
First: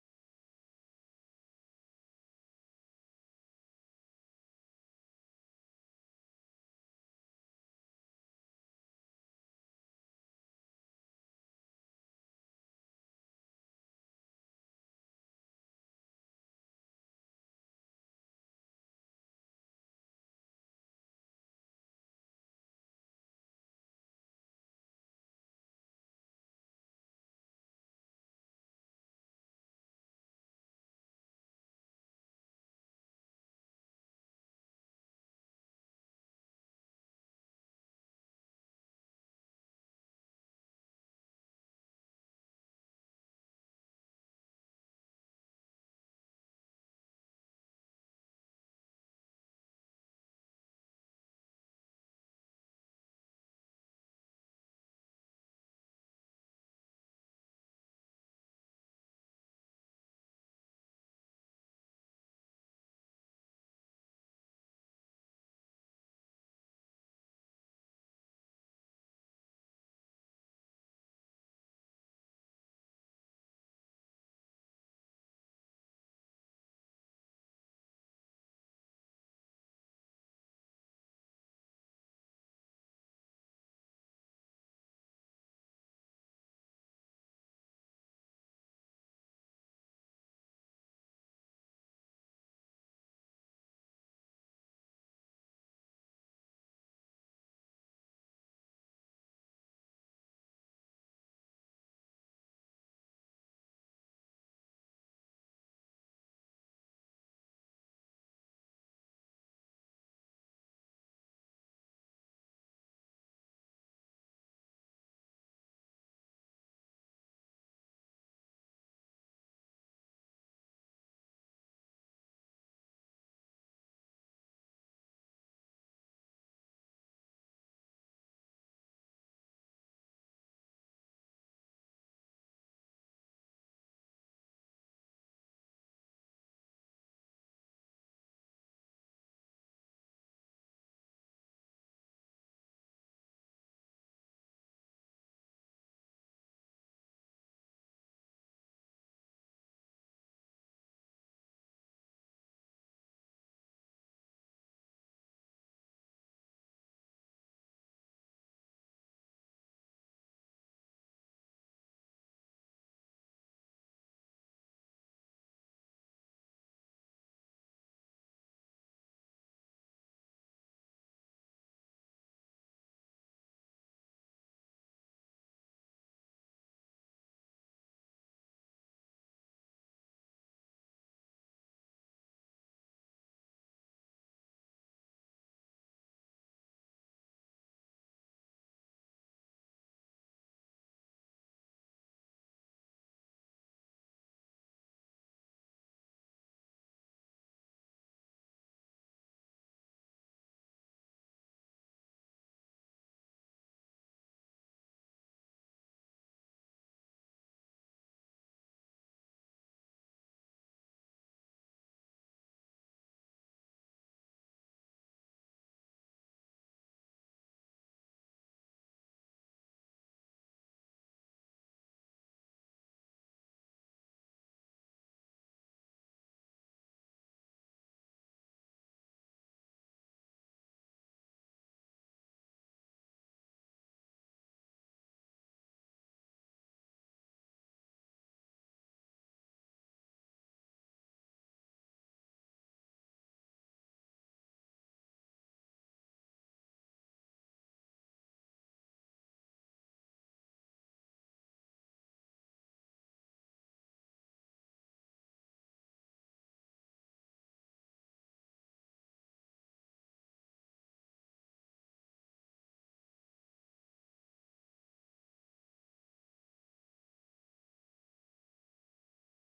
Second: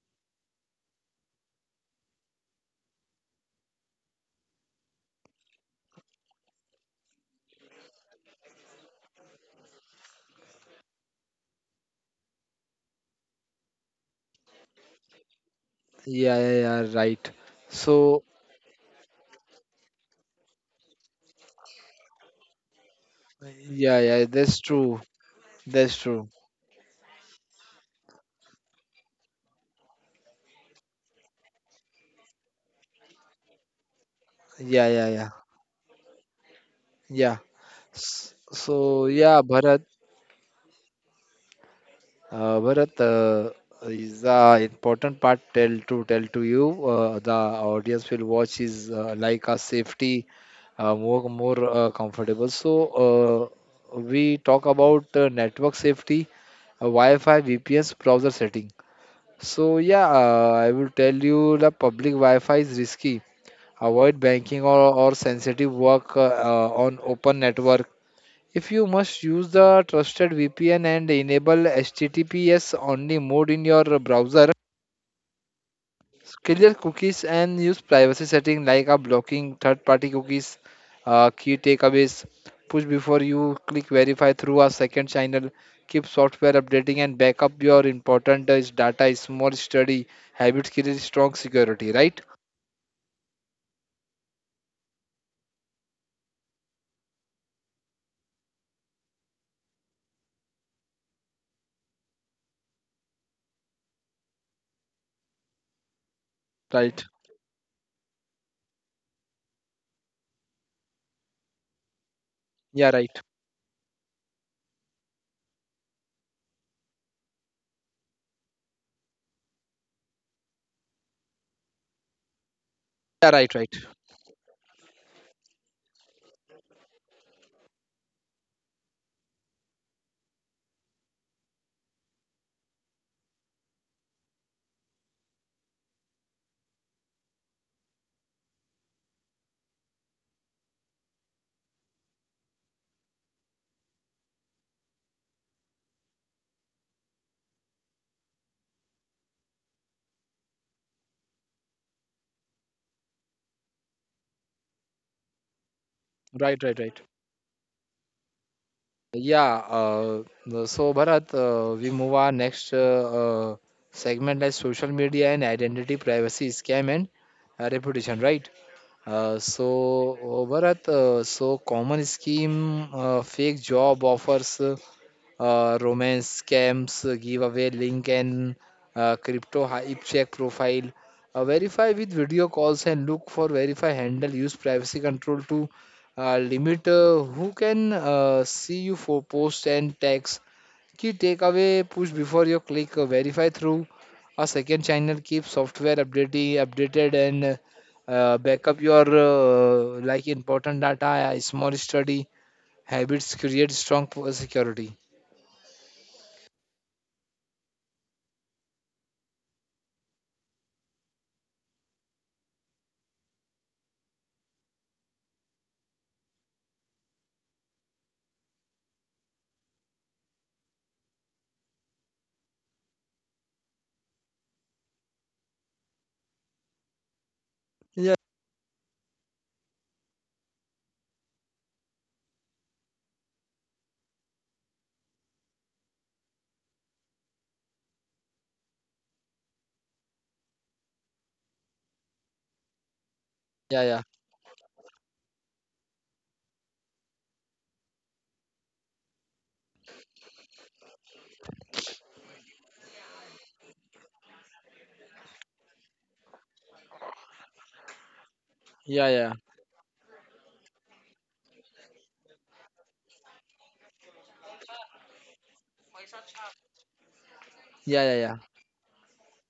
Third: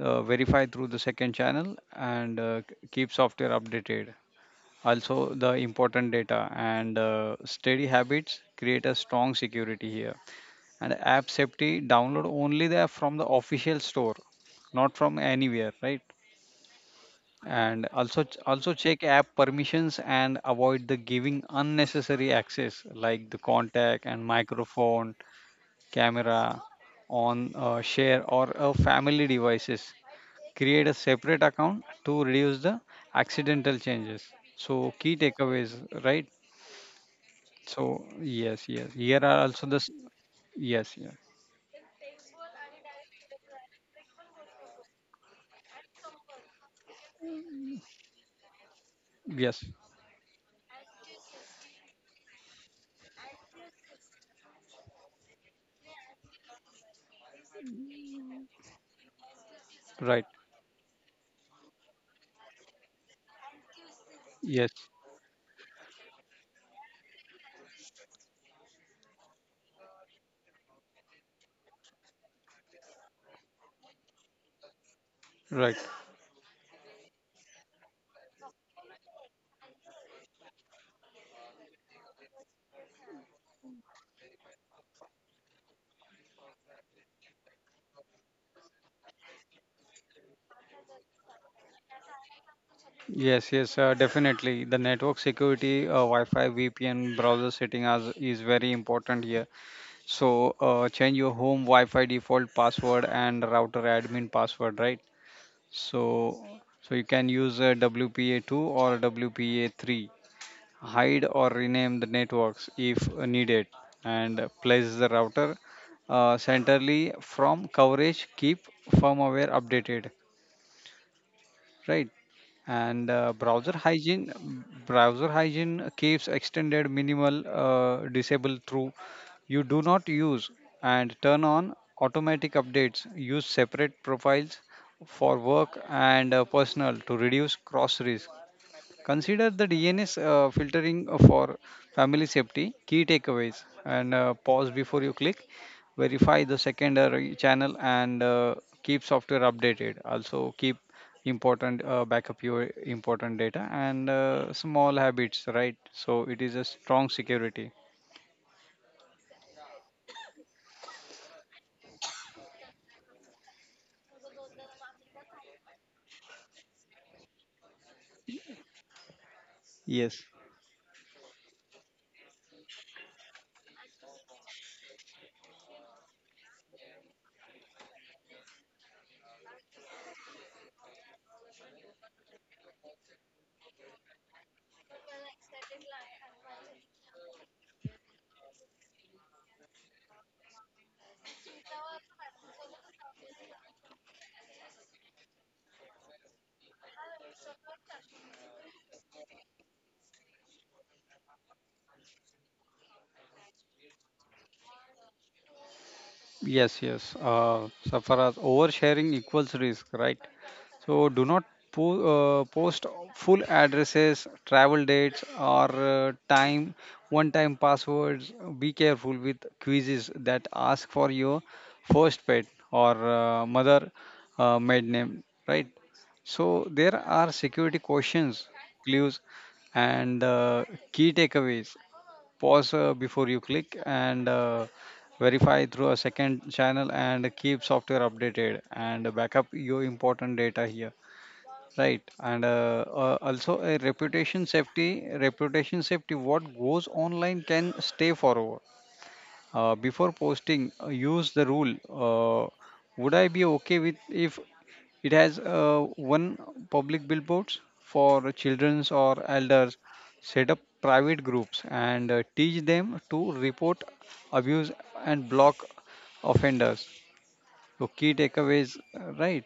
uh, verify through the second channel and keep software updated. Also, the important data and steady habits create a strong security here. And app safety download only there from the official store, not from anywhere, right.
Yeah, yeah, yeah, right.
And
So,
also check app permissions and avoid the giving unnecessary access like the
yeah,
contact and
yeah, that's true.
microphone
That's true.
camera on share or family devices, create a separate account to reduce the accidental changes. So
Yeah, yeah,
key
yeah,
takeaways, right.
yeah.
So, yes, yes,
So,
here are
yeah,
also the
Bharat.
yes, yes,
Bharat, is the important part tell to you. The audience will watch is like a
yes,
safety, more comfortable. So we talk about network safety, Wi-Fi, VPNs, browser setting. So yeah,
right.
I will tell you the public Wi-Fi is risky. Avoid banking
Yes,
or sensitive work on open network. If you must use the trusted VPN and enable HTTPS only mode in your browser,
right.
clear cookies and use privacy setting like a blocking third-party cookies. Key takeaways: push before you click, verify through a second channel. Keep software updating and back up your important is data. Is more study habits create strong security. Right?
Yes, yes, definitely. The network security, Wi-Fi, VPN, browser setting as is very important here. So change your home Wi-Fi default password and router admin password, right. So so you
right
can use WPA2 or WPA3. Hide or rename the networks
Yeah.
if
Right.
needed, and place the router centrally from coverage. Keep firmware updated, right. And
yeah right
browser
right
hygiene browser hygiene keeps extended minimal, disable through you do not use, and turn on automatic updates, use separate profiles for work and personal to reduce cross risk. Consider the DNS filtering for family safety. Key takeaways, and pause before you click. Verify the secondary channel and keep software updated. Also keep important backup your important data and small habits, right. So it is
right
a
right right
strong security.
Yeah, so Bharat, we move our next uh, segment like social media and identity, privacy, scam, and reputation, right? So
Yes,
Bharat, so common scheme, fake job offers, romance scams, giveaway link, and crypto hype check profile. Verify with video calls and look for verify handle. Use privacy control to limit who can see you for posts and tags. Key takeaway: push before you click, verify through a second channel. Keep software updated and backup your like important data. A small study habits create strong security.
yes, yes. So far as oversharing equals risk, right? So do not post full addresses, travel dates, or time one-time passwords. Be careful with quizzes that ask for your first pet or mother maid name, right? So there are security
Yeah.
questions, clues, and key takeaways. Pause before you click and verify through a second channel and keep software updated and backup your important data here, right. And
Yeah,
also
yeah,
a reputation safety, what goes online can stay forever. Before posting use the rule, would I be okay with if it has one public billboards for children's
yeah,
or
yeah,
elders. Set up private groups and teach them to report abuse and block offenders. So
yeah,
key
yeah, yeah,
takeaways, right.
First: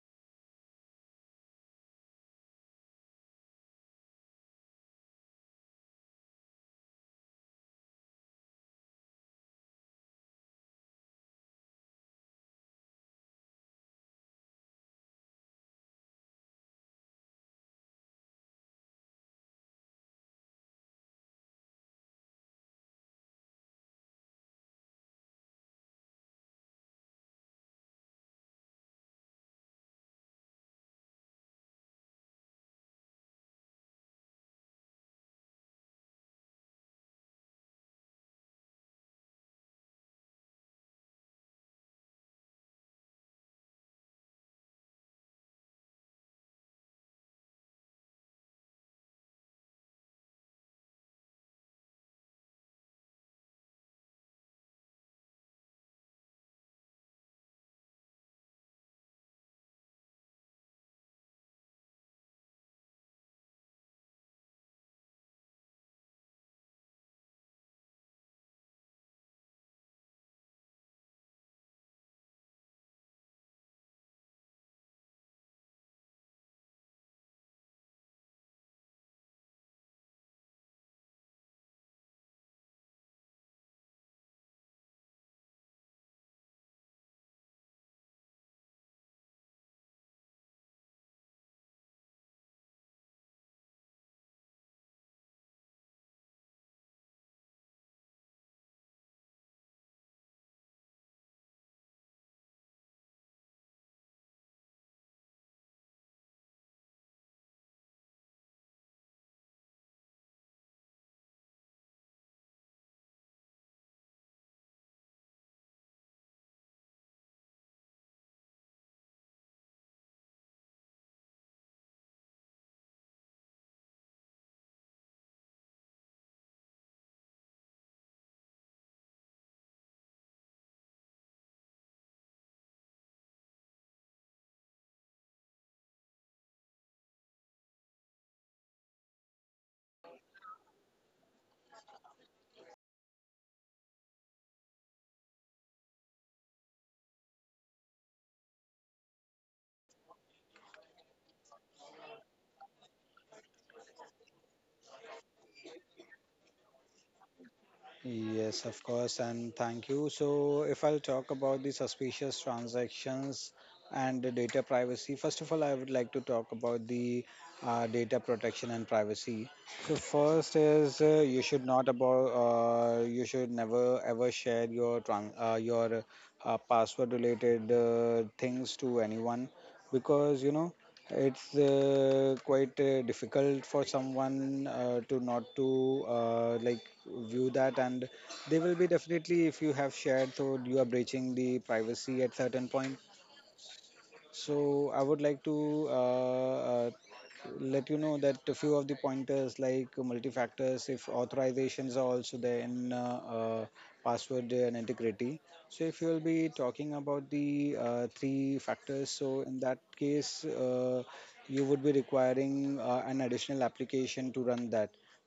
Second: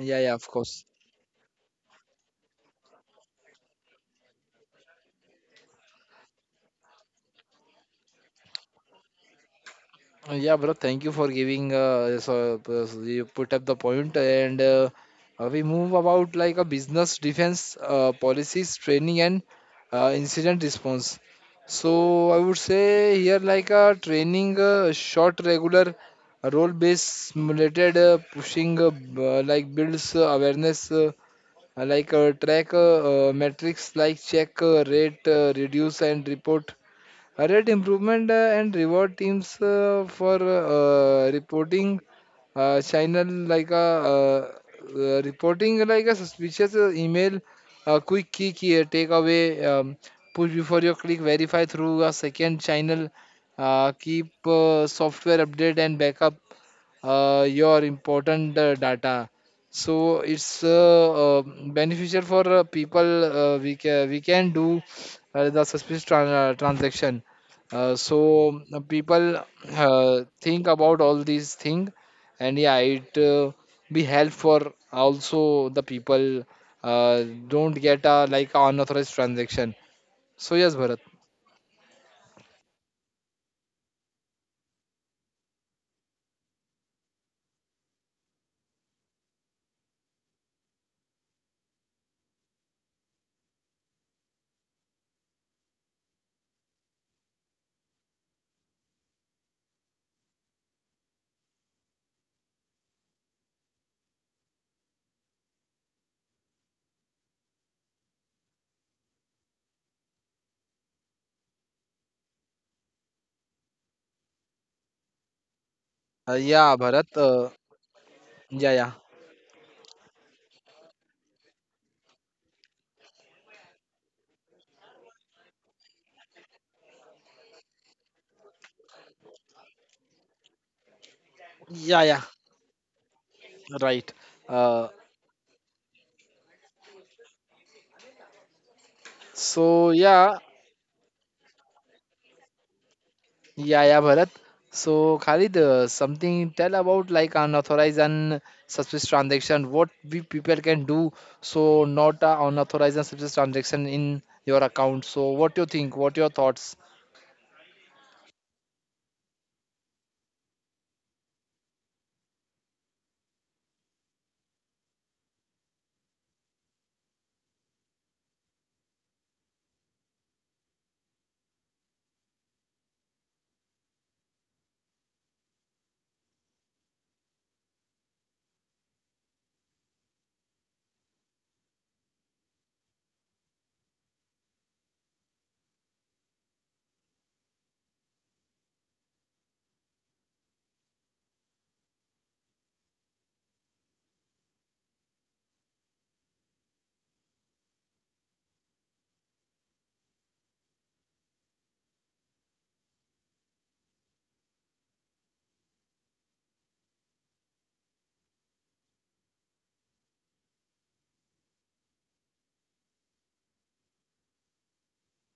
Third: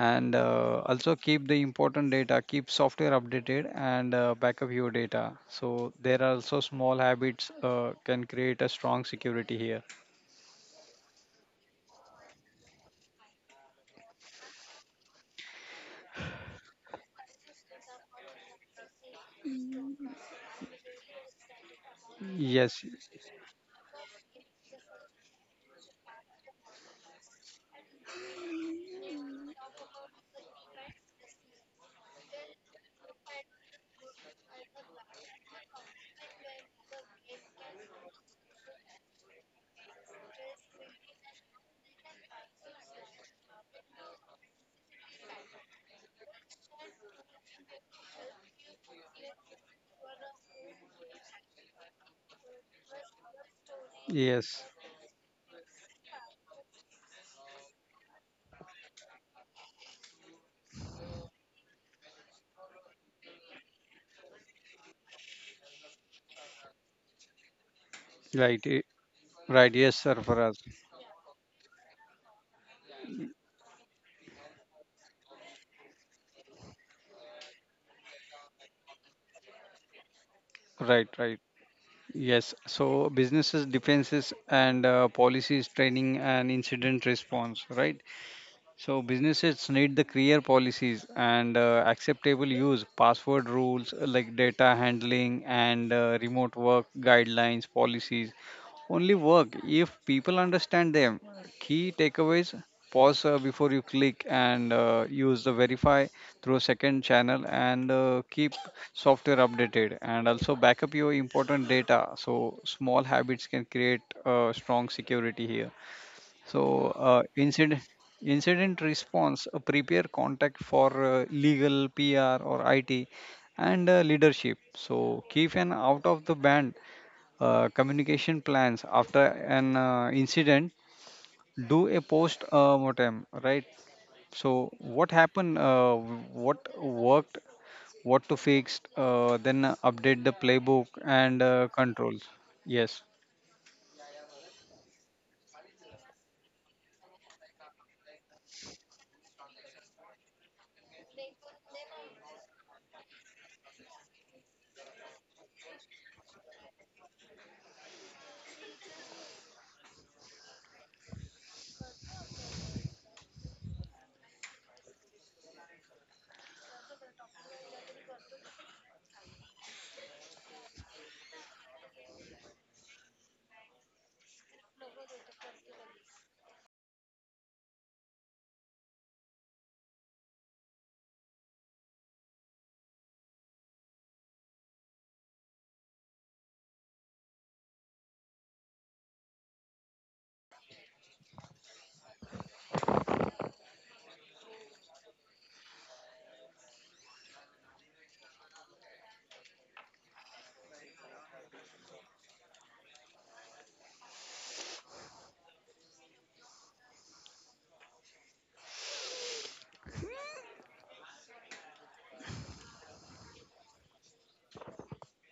yeah, yeah, of course.
also keep the important data, keep software updated and backup your data. So there are also small habits can create a strong security here.
Yeah, bro, thank you for giving, so, so you put up the point and we move about like a business defense policies, training and incident response. So I would
Yes,
say here like a training, short, regular, role-based, simulated, pushing, like builds awareness, like track metrics like check, rate, reduce and report rate improvement and reward teams for reporting channel like a reporting like a suspicious email, key takeaway, push before you click, verify through a second channel, keep
yes,
software update and backup your important data. So it's beneficial for people. We can do the suspicious transaction. So
right,
people
right, yes, Sir Faraz.
think about all these thing, and yeah, it be help for also the people uh, don't get like unauthorized transaction. So yes, Bharat.
Right, right, yes. So businesses defenses and policies training and incident response, right. So businesses need the clear policies and acceptable use, password rules, like data handling and remote work guidelines, policies only work if people understand them. Key takeaways pause before you click and use the verify through second channel and keep software updated and also backup your important data. So small habits can create strong security here.
Uh,
So,
yeah bharat
uh, incident
yeah
incident
yeah
response, prepare contact for legal, PR, or IT, and leadership. So, keep an out of the band communication plans after an incident. Do a
yeah yeah
post mortem, right?
right
So,
uh,
what happened? What worked? What to fix? Then
so
update the
Yeah.
playbook and controls. Yes.
Yeah, Bharat. So, Khalid, something tell about like unauthorized and suspicious transaction. What we people can do so not unauthorized and suspicious transaction in your account. So, what you think? What your thoughts?
Yes, of course, and thank you. So, if I'll talk about the suspicious transactions and the data privacy, first of all, I would like to talk about the data protection and privacy. So, first is you should not about you should never ever share your tran your password related things to anyone, because it's quite difficult for someone to not to like view that, and they will be definitely if you have shared, so you are breaching the privacy at certain point. So I would like to uh, let you know that a few of the pointers like multi-factors, if authorizations are also there in password and integrity. So if you will be talking about the three factors, so in that case, you would be requiring an additional application to run that.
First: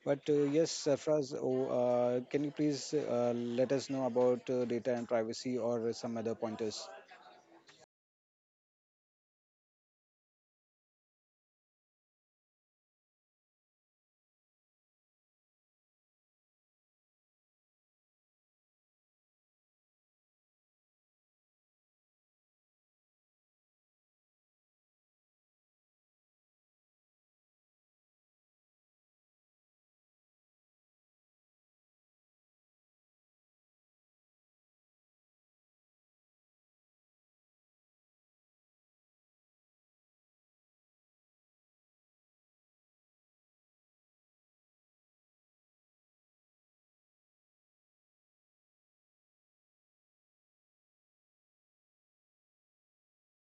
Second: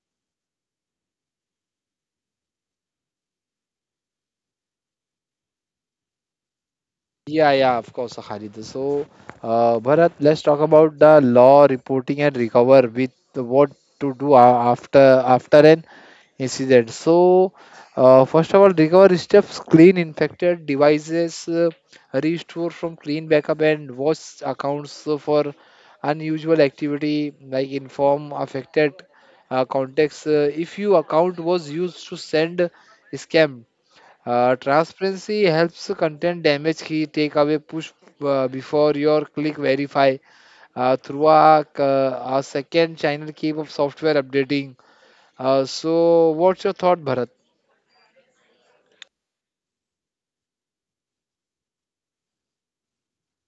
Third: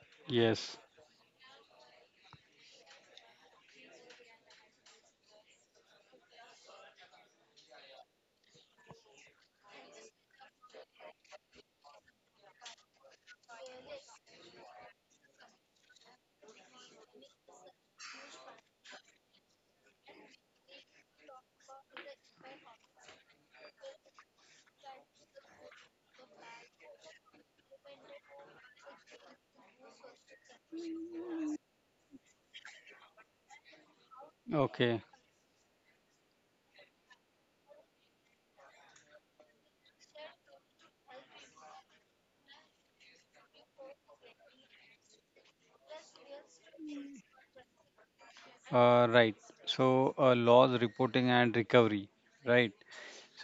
But yes,
Yes.
Sarfraz, oh, can you please let us know about data and privacy or some other pointers?
Yeah, yeah, of course, Khalid. So, Bharat, let's talk about the law reporting and recover with what to do after after an incident. So, first of all, recovery steps: clean infected devices, restore from clean backup, and watch accounts for unusual activity. Like inform affected contacts if your account was used to send scam
Okay.
transparency helps content damage key takeaway push before your click verify through a second channel keep of software updating. So what's your thought, Bharat?
Right. So, loss reporting and recovery, right?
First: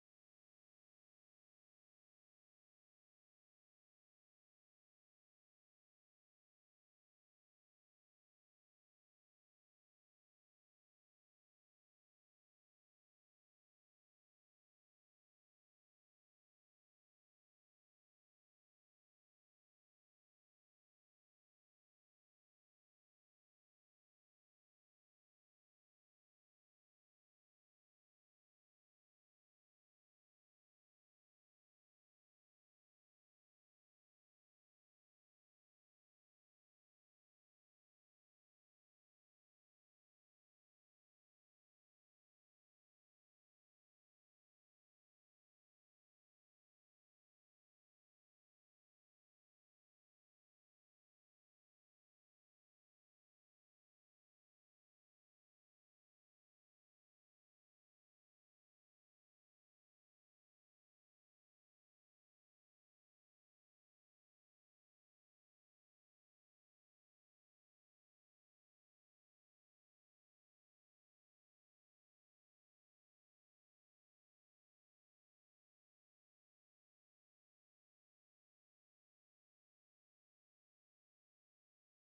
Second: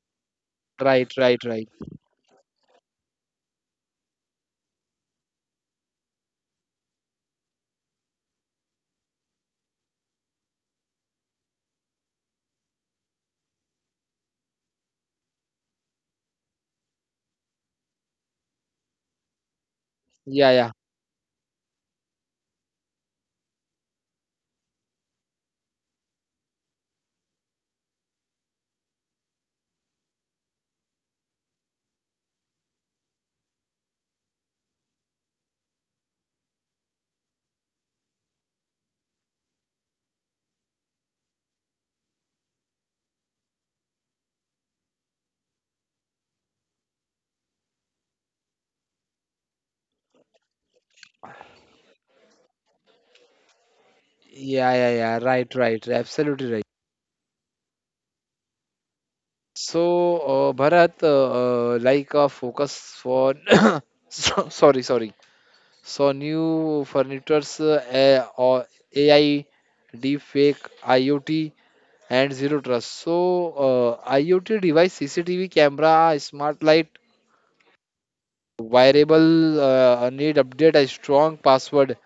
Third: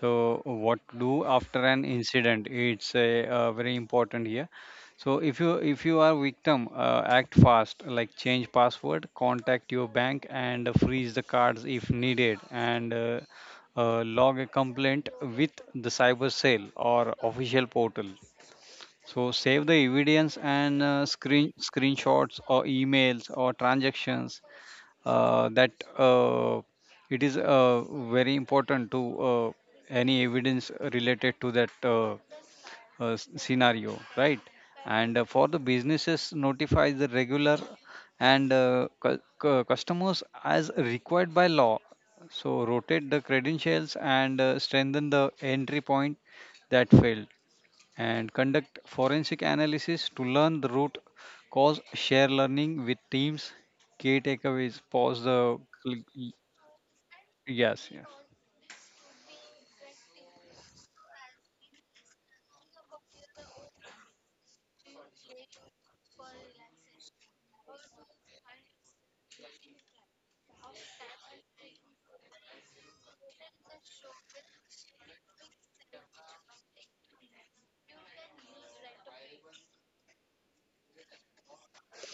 So, what to
Right,
do
right,
after
right.
an incident? It's a, very important here. So, if you are victim, act fast. Like change password, contact your bank, and freeze the cards if needed, and log a complaint with the cyber cell or official portal. So save the evidence
Yeah, yeah,
and screenshots or emails or transactions. That uh, it is very important to any evidence related to that s- scenario, right? And for the businesses, notify the regular and cu- cu- customers as required by law. So rotate the credentials and strengthen the entry point that failed and conduct forensic analysis to learn the root cause, share learning with teams, key takeaways,
yeah, yeah,
pause
yeah.
the.
Right, right. Absolutely right.
Yes, yes.
So Bharat, like a focus for so, sorry, sorry. So new furnitures or AI, deep fake, IoT, and zero trust. So, IoT device, CCTV camera, smart light, wearable need update a strong password,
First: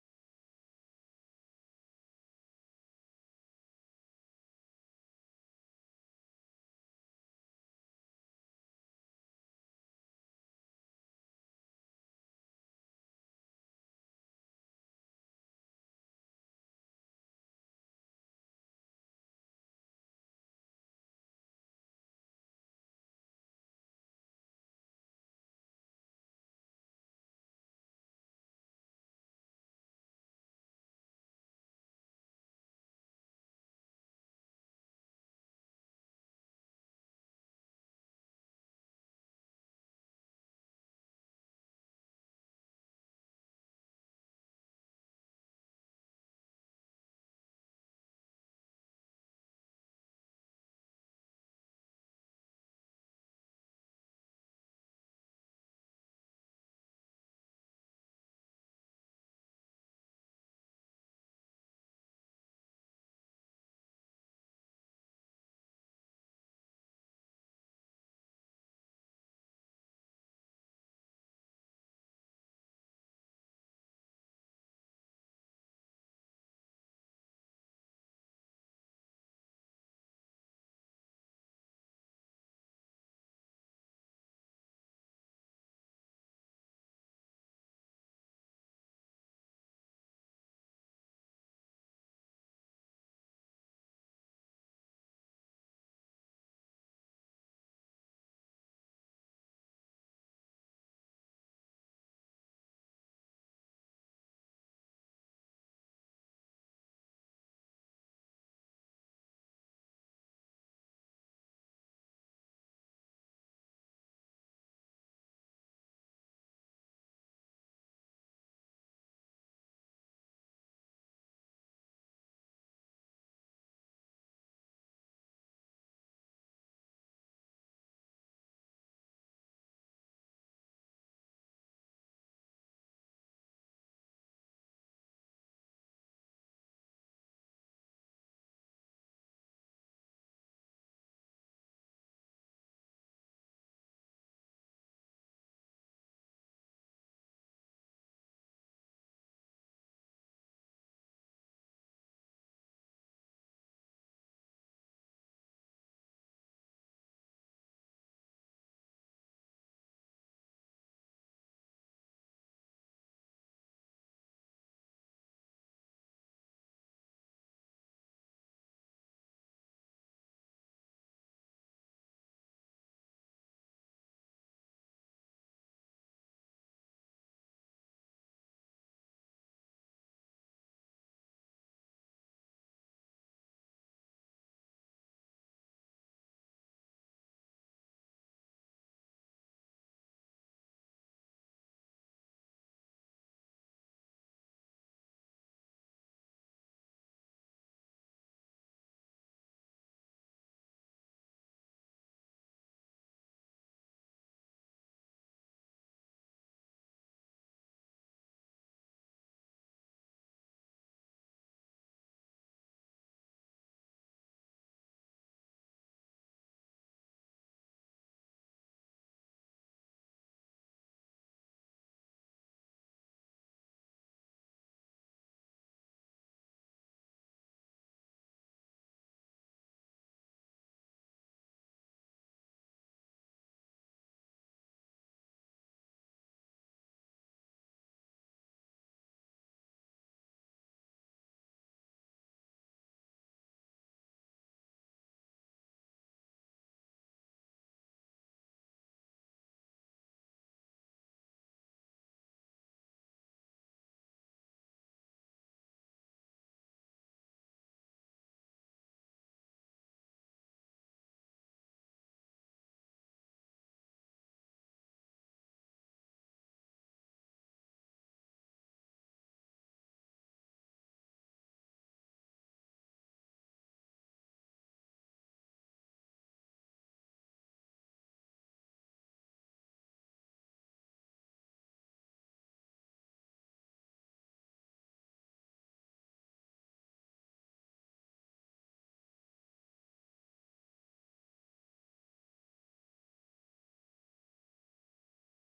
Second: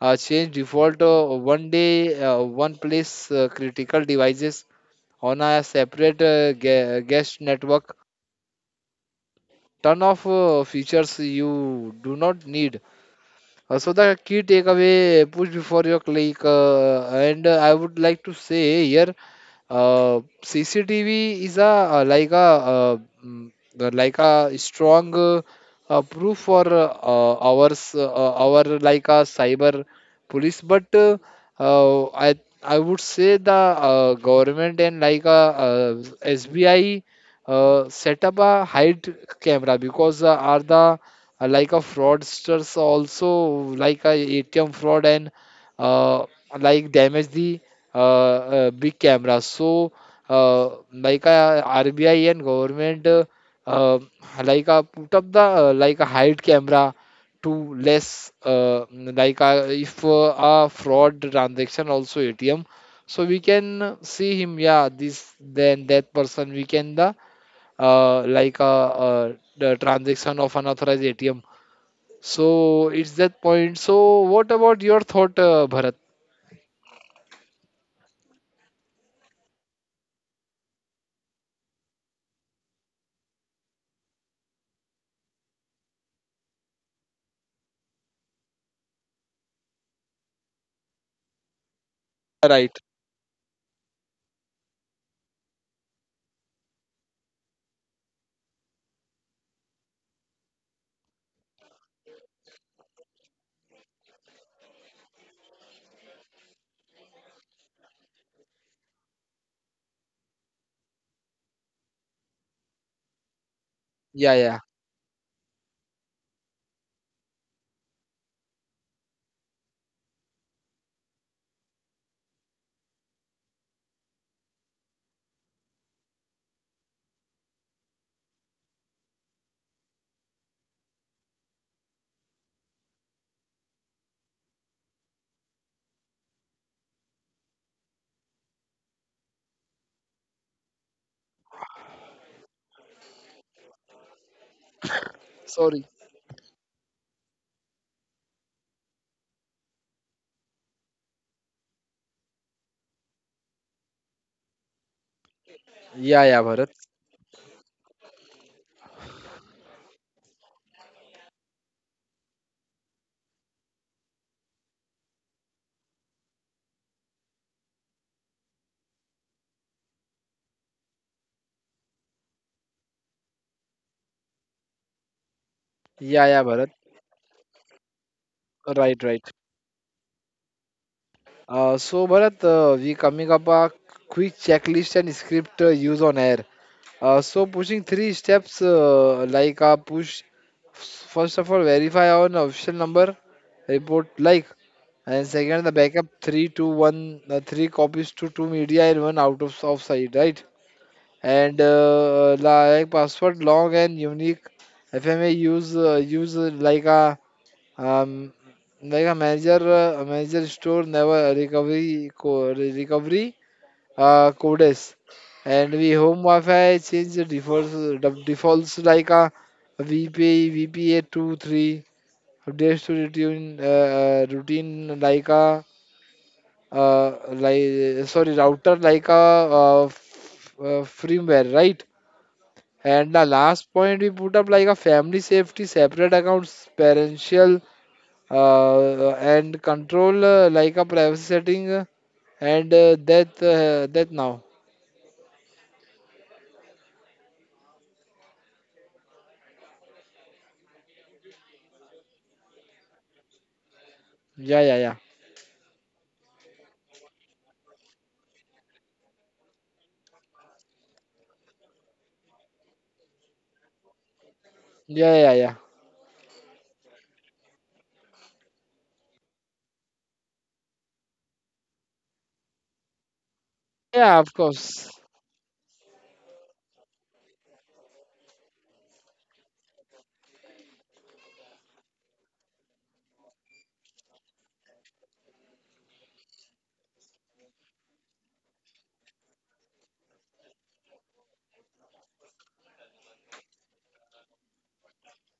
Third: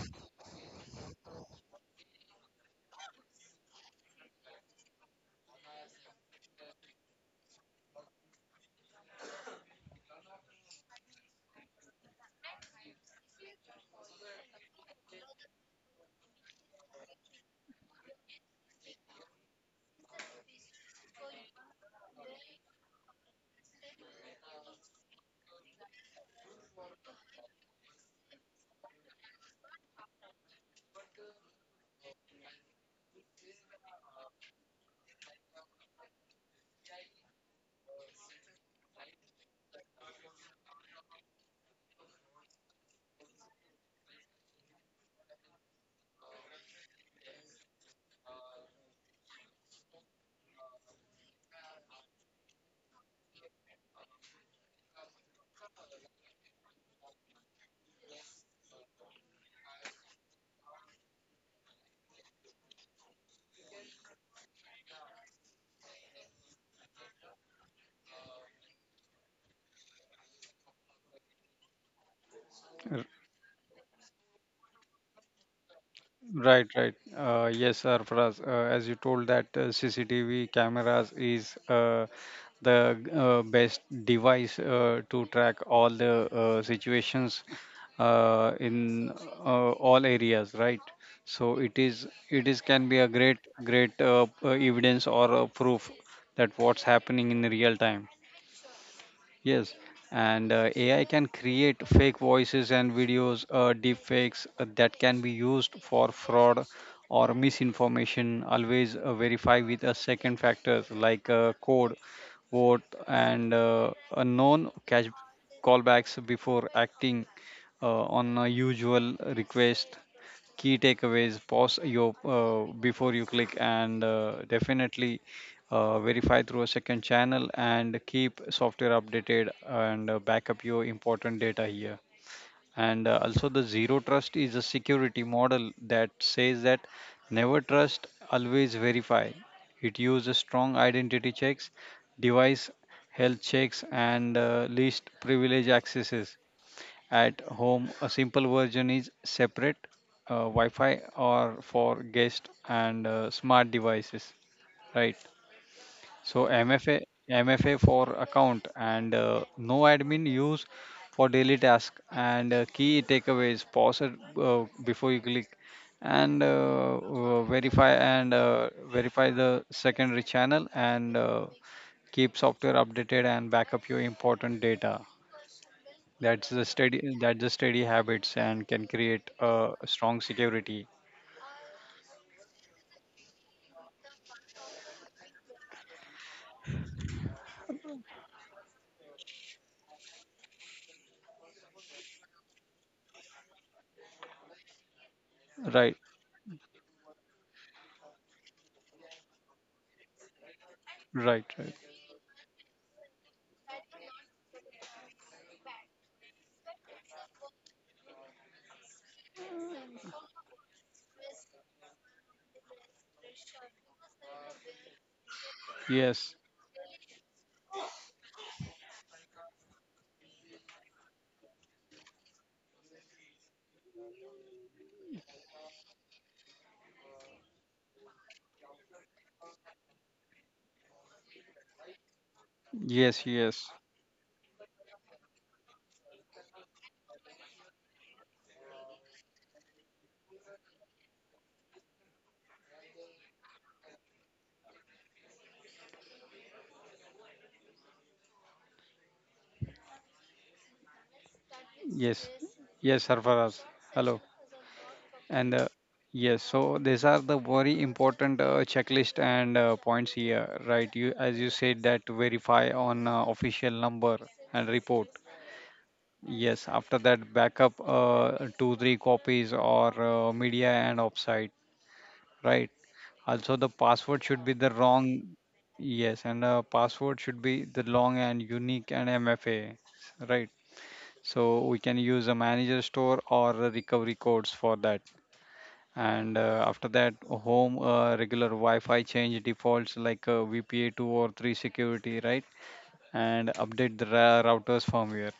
change default one day, one place critical devices on a separate guest network, turn off features you do not need. So the key takeaway push before your click, and I would like to say here, CCTV is a like a like a strong proof for ours our like a cyber police, but uh, I I would say the government and like a SBI set up a hide camera because are the like a fraudsters also like a ATM fraud and uh, like damage the big camera. So like a RBI and government, uh, like a put up the like a hide camera to less like a if a fraud transaction also ATM. So we can see him, yeah, this then that person we can the like a the transaction of unauthorized ATM, so it's that point. So what about your thought, Bharat?
Right, right. Yes, Arfaraz, as you told that CCTV cameras is the best device to track all the situations in all areas, right? So it is
Right.
can be a great evidence or a proof that what's happening in real time. Yes, and AI can create fake voices and videos, deep fakes that can be used for fraud or misinformation. Always verify with a second factors like code, vote, and a
Yeah, yeah.
known cash callbacks before acting on a usual request. Key takeaways, pause your before you click and definitely verify through a second channel and keep software updated and back up your important data here. And also the zero trust is a security model that says that never trust, always verify. It uses strong identity checks, device health checks and least privilege
Sorry.
accesses. At home, a simple version is separate Wi-Fi or for guest and smart devices, right?
Yeah, yeah,
So
Bharat.
MFA for account and no admin use for daily task and key takeaways. Pause it before you click and verify and verify the secondary channel and keep software updated and backup your important data.
Yeah, yeah,
that's the
Bharat.
steady that's the steady habits and can
Right, right.
create a strong security.
So Bharat, we coming up a quick checklist and script use on air. So pushing three steps like a push. First of all, verify on official number, report like, and second the
Right,
backup three to one, three copies to two media and one out of off site, right?
right,
And
right.
like password long and unique fma use use um, like a manager, a manager store never recovery recovery codes, and we home
Yes,
wi-fi change the defaults like a vpa 23 updates to routine, routine like a like sorry router like a firmware, right. And
yes,
the
yes,
last point we put up like a family safety, separate accounts, parental and control like a privacy setting, and that that now.
yes, yes, Sarfaraz. Hello.
Yeah, yeah, yeah,
And yes, so these are the very important checklist and points here, right? You as you said that verify on official number and report.
yeah, yeah, yeah.
Yes, after that backup two three copies or media and offsite, right? Also, the
Yeah,
password
of
should be the
course.
wrong. Yes, and password should be the long and unique and MFA, right? So we can use a manager store or a recovery codes for that. And after that, home regular Wi-Fi change defaults like VPA two or three security, right? And update the ra- routers firmware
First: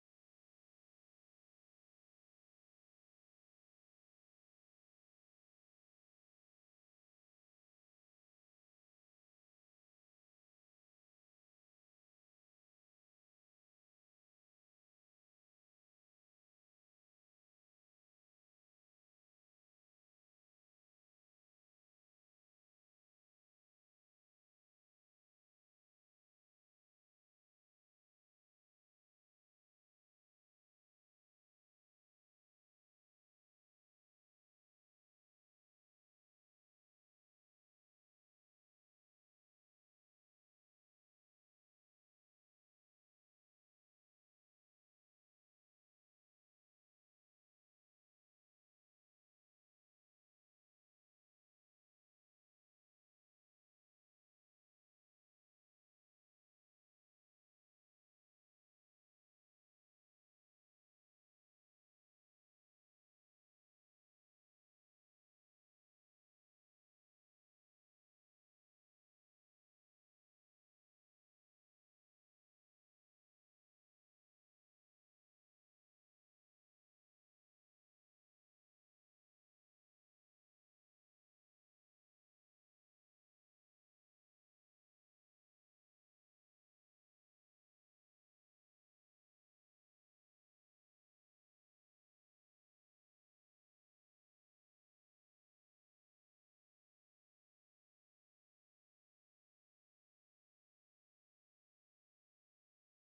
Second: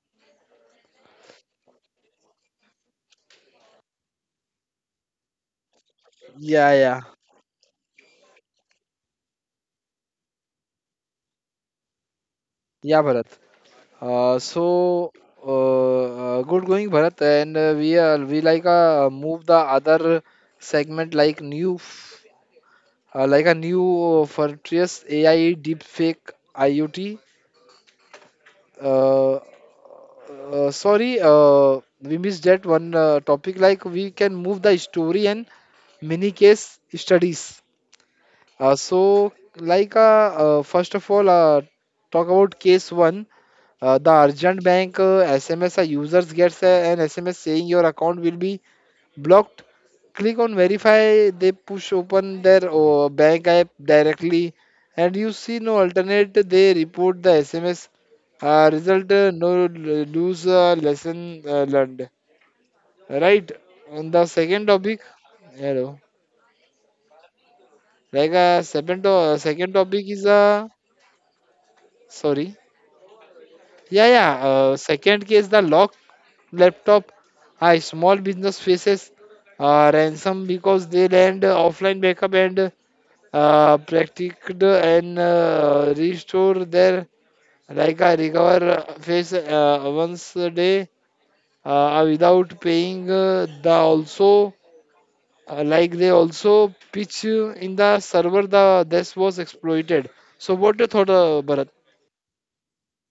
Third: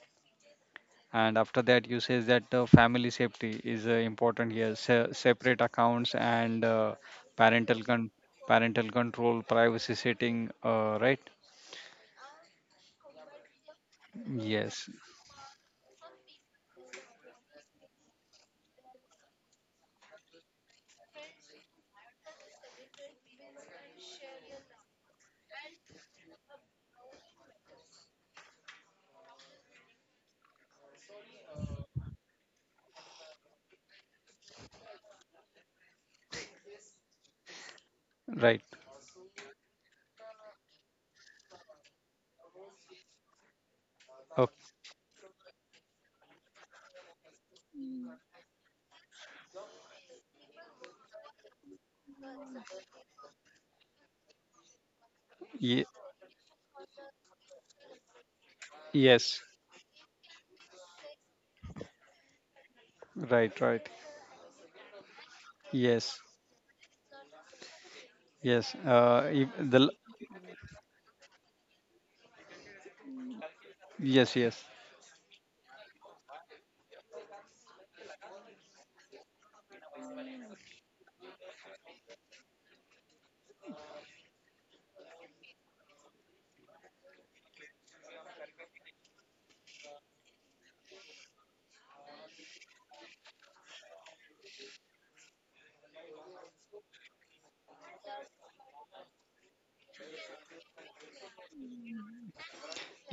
and after that you says that family safety is important here. Se- separate accounts and
Yeah, yeah,
parental con- parental control privacy setting right,
yeah, Bharat. Uh,
yes,
so good going, Bharat. And we like move the other segment like like a new Fortress AI deepfake IoT, uh, sorry, we missed that one topic. Like we can move the story and mini case studies.
right,
First of all, talk about case one. The urgent
okay.
bank SMS. A users gets an SMS saying your account will be blocked, click on verify. They push open their bank app directly and you see no
Ye-
alternate, they report the sms. Result,
yes,
no lose, lesson learned, right.
right, right,
On the second topic, hello.
yes,
Like
yes, if
second
the l-
topic is sorry. Yeah, yeah,
yes, yes,
second case, the lock laptop. Hi, small business faces ransom because they land offline backup and practiced and restored their like a recover face once a day, without paying the also like they also pitch in the server the this was exploited. So what your thought, Bharat?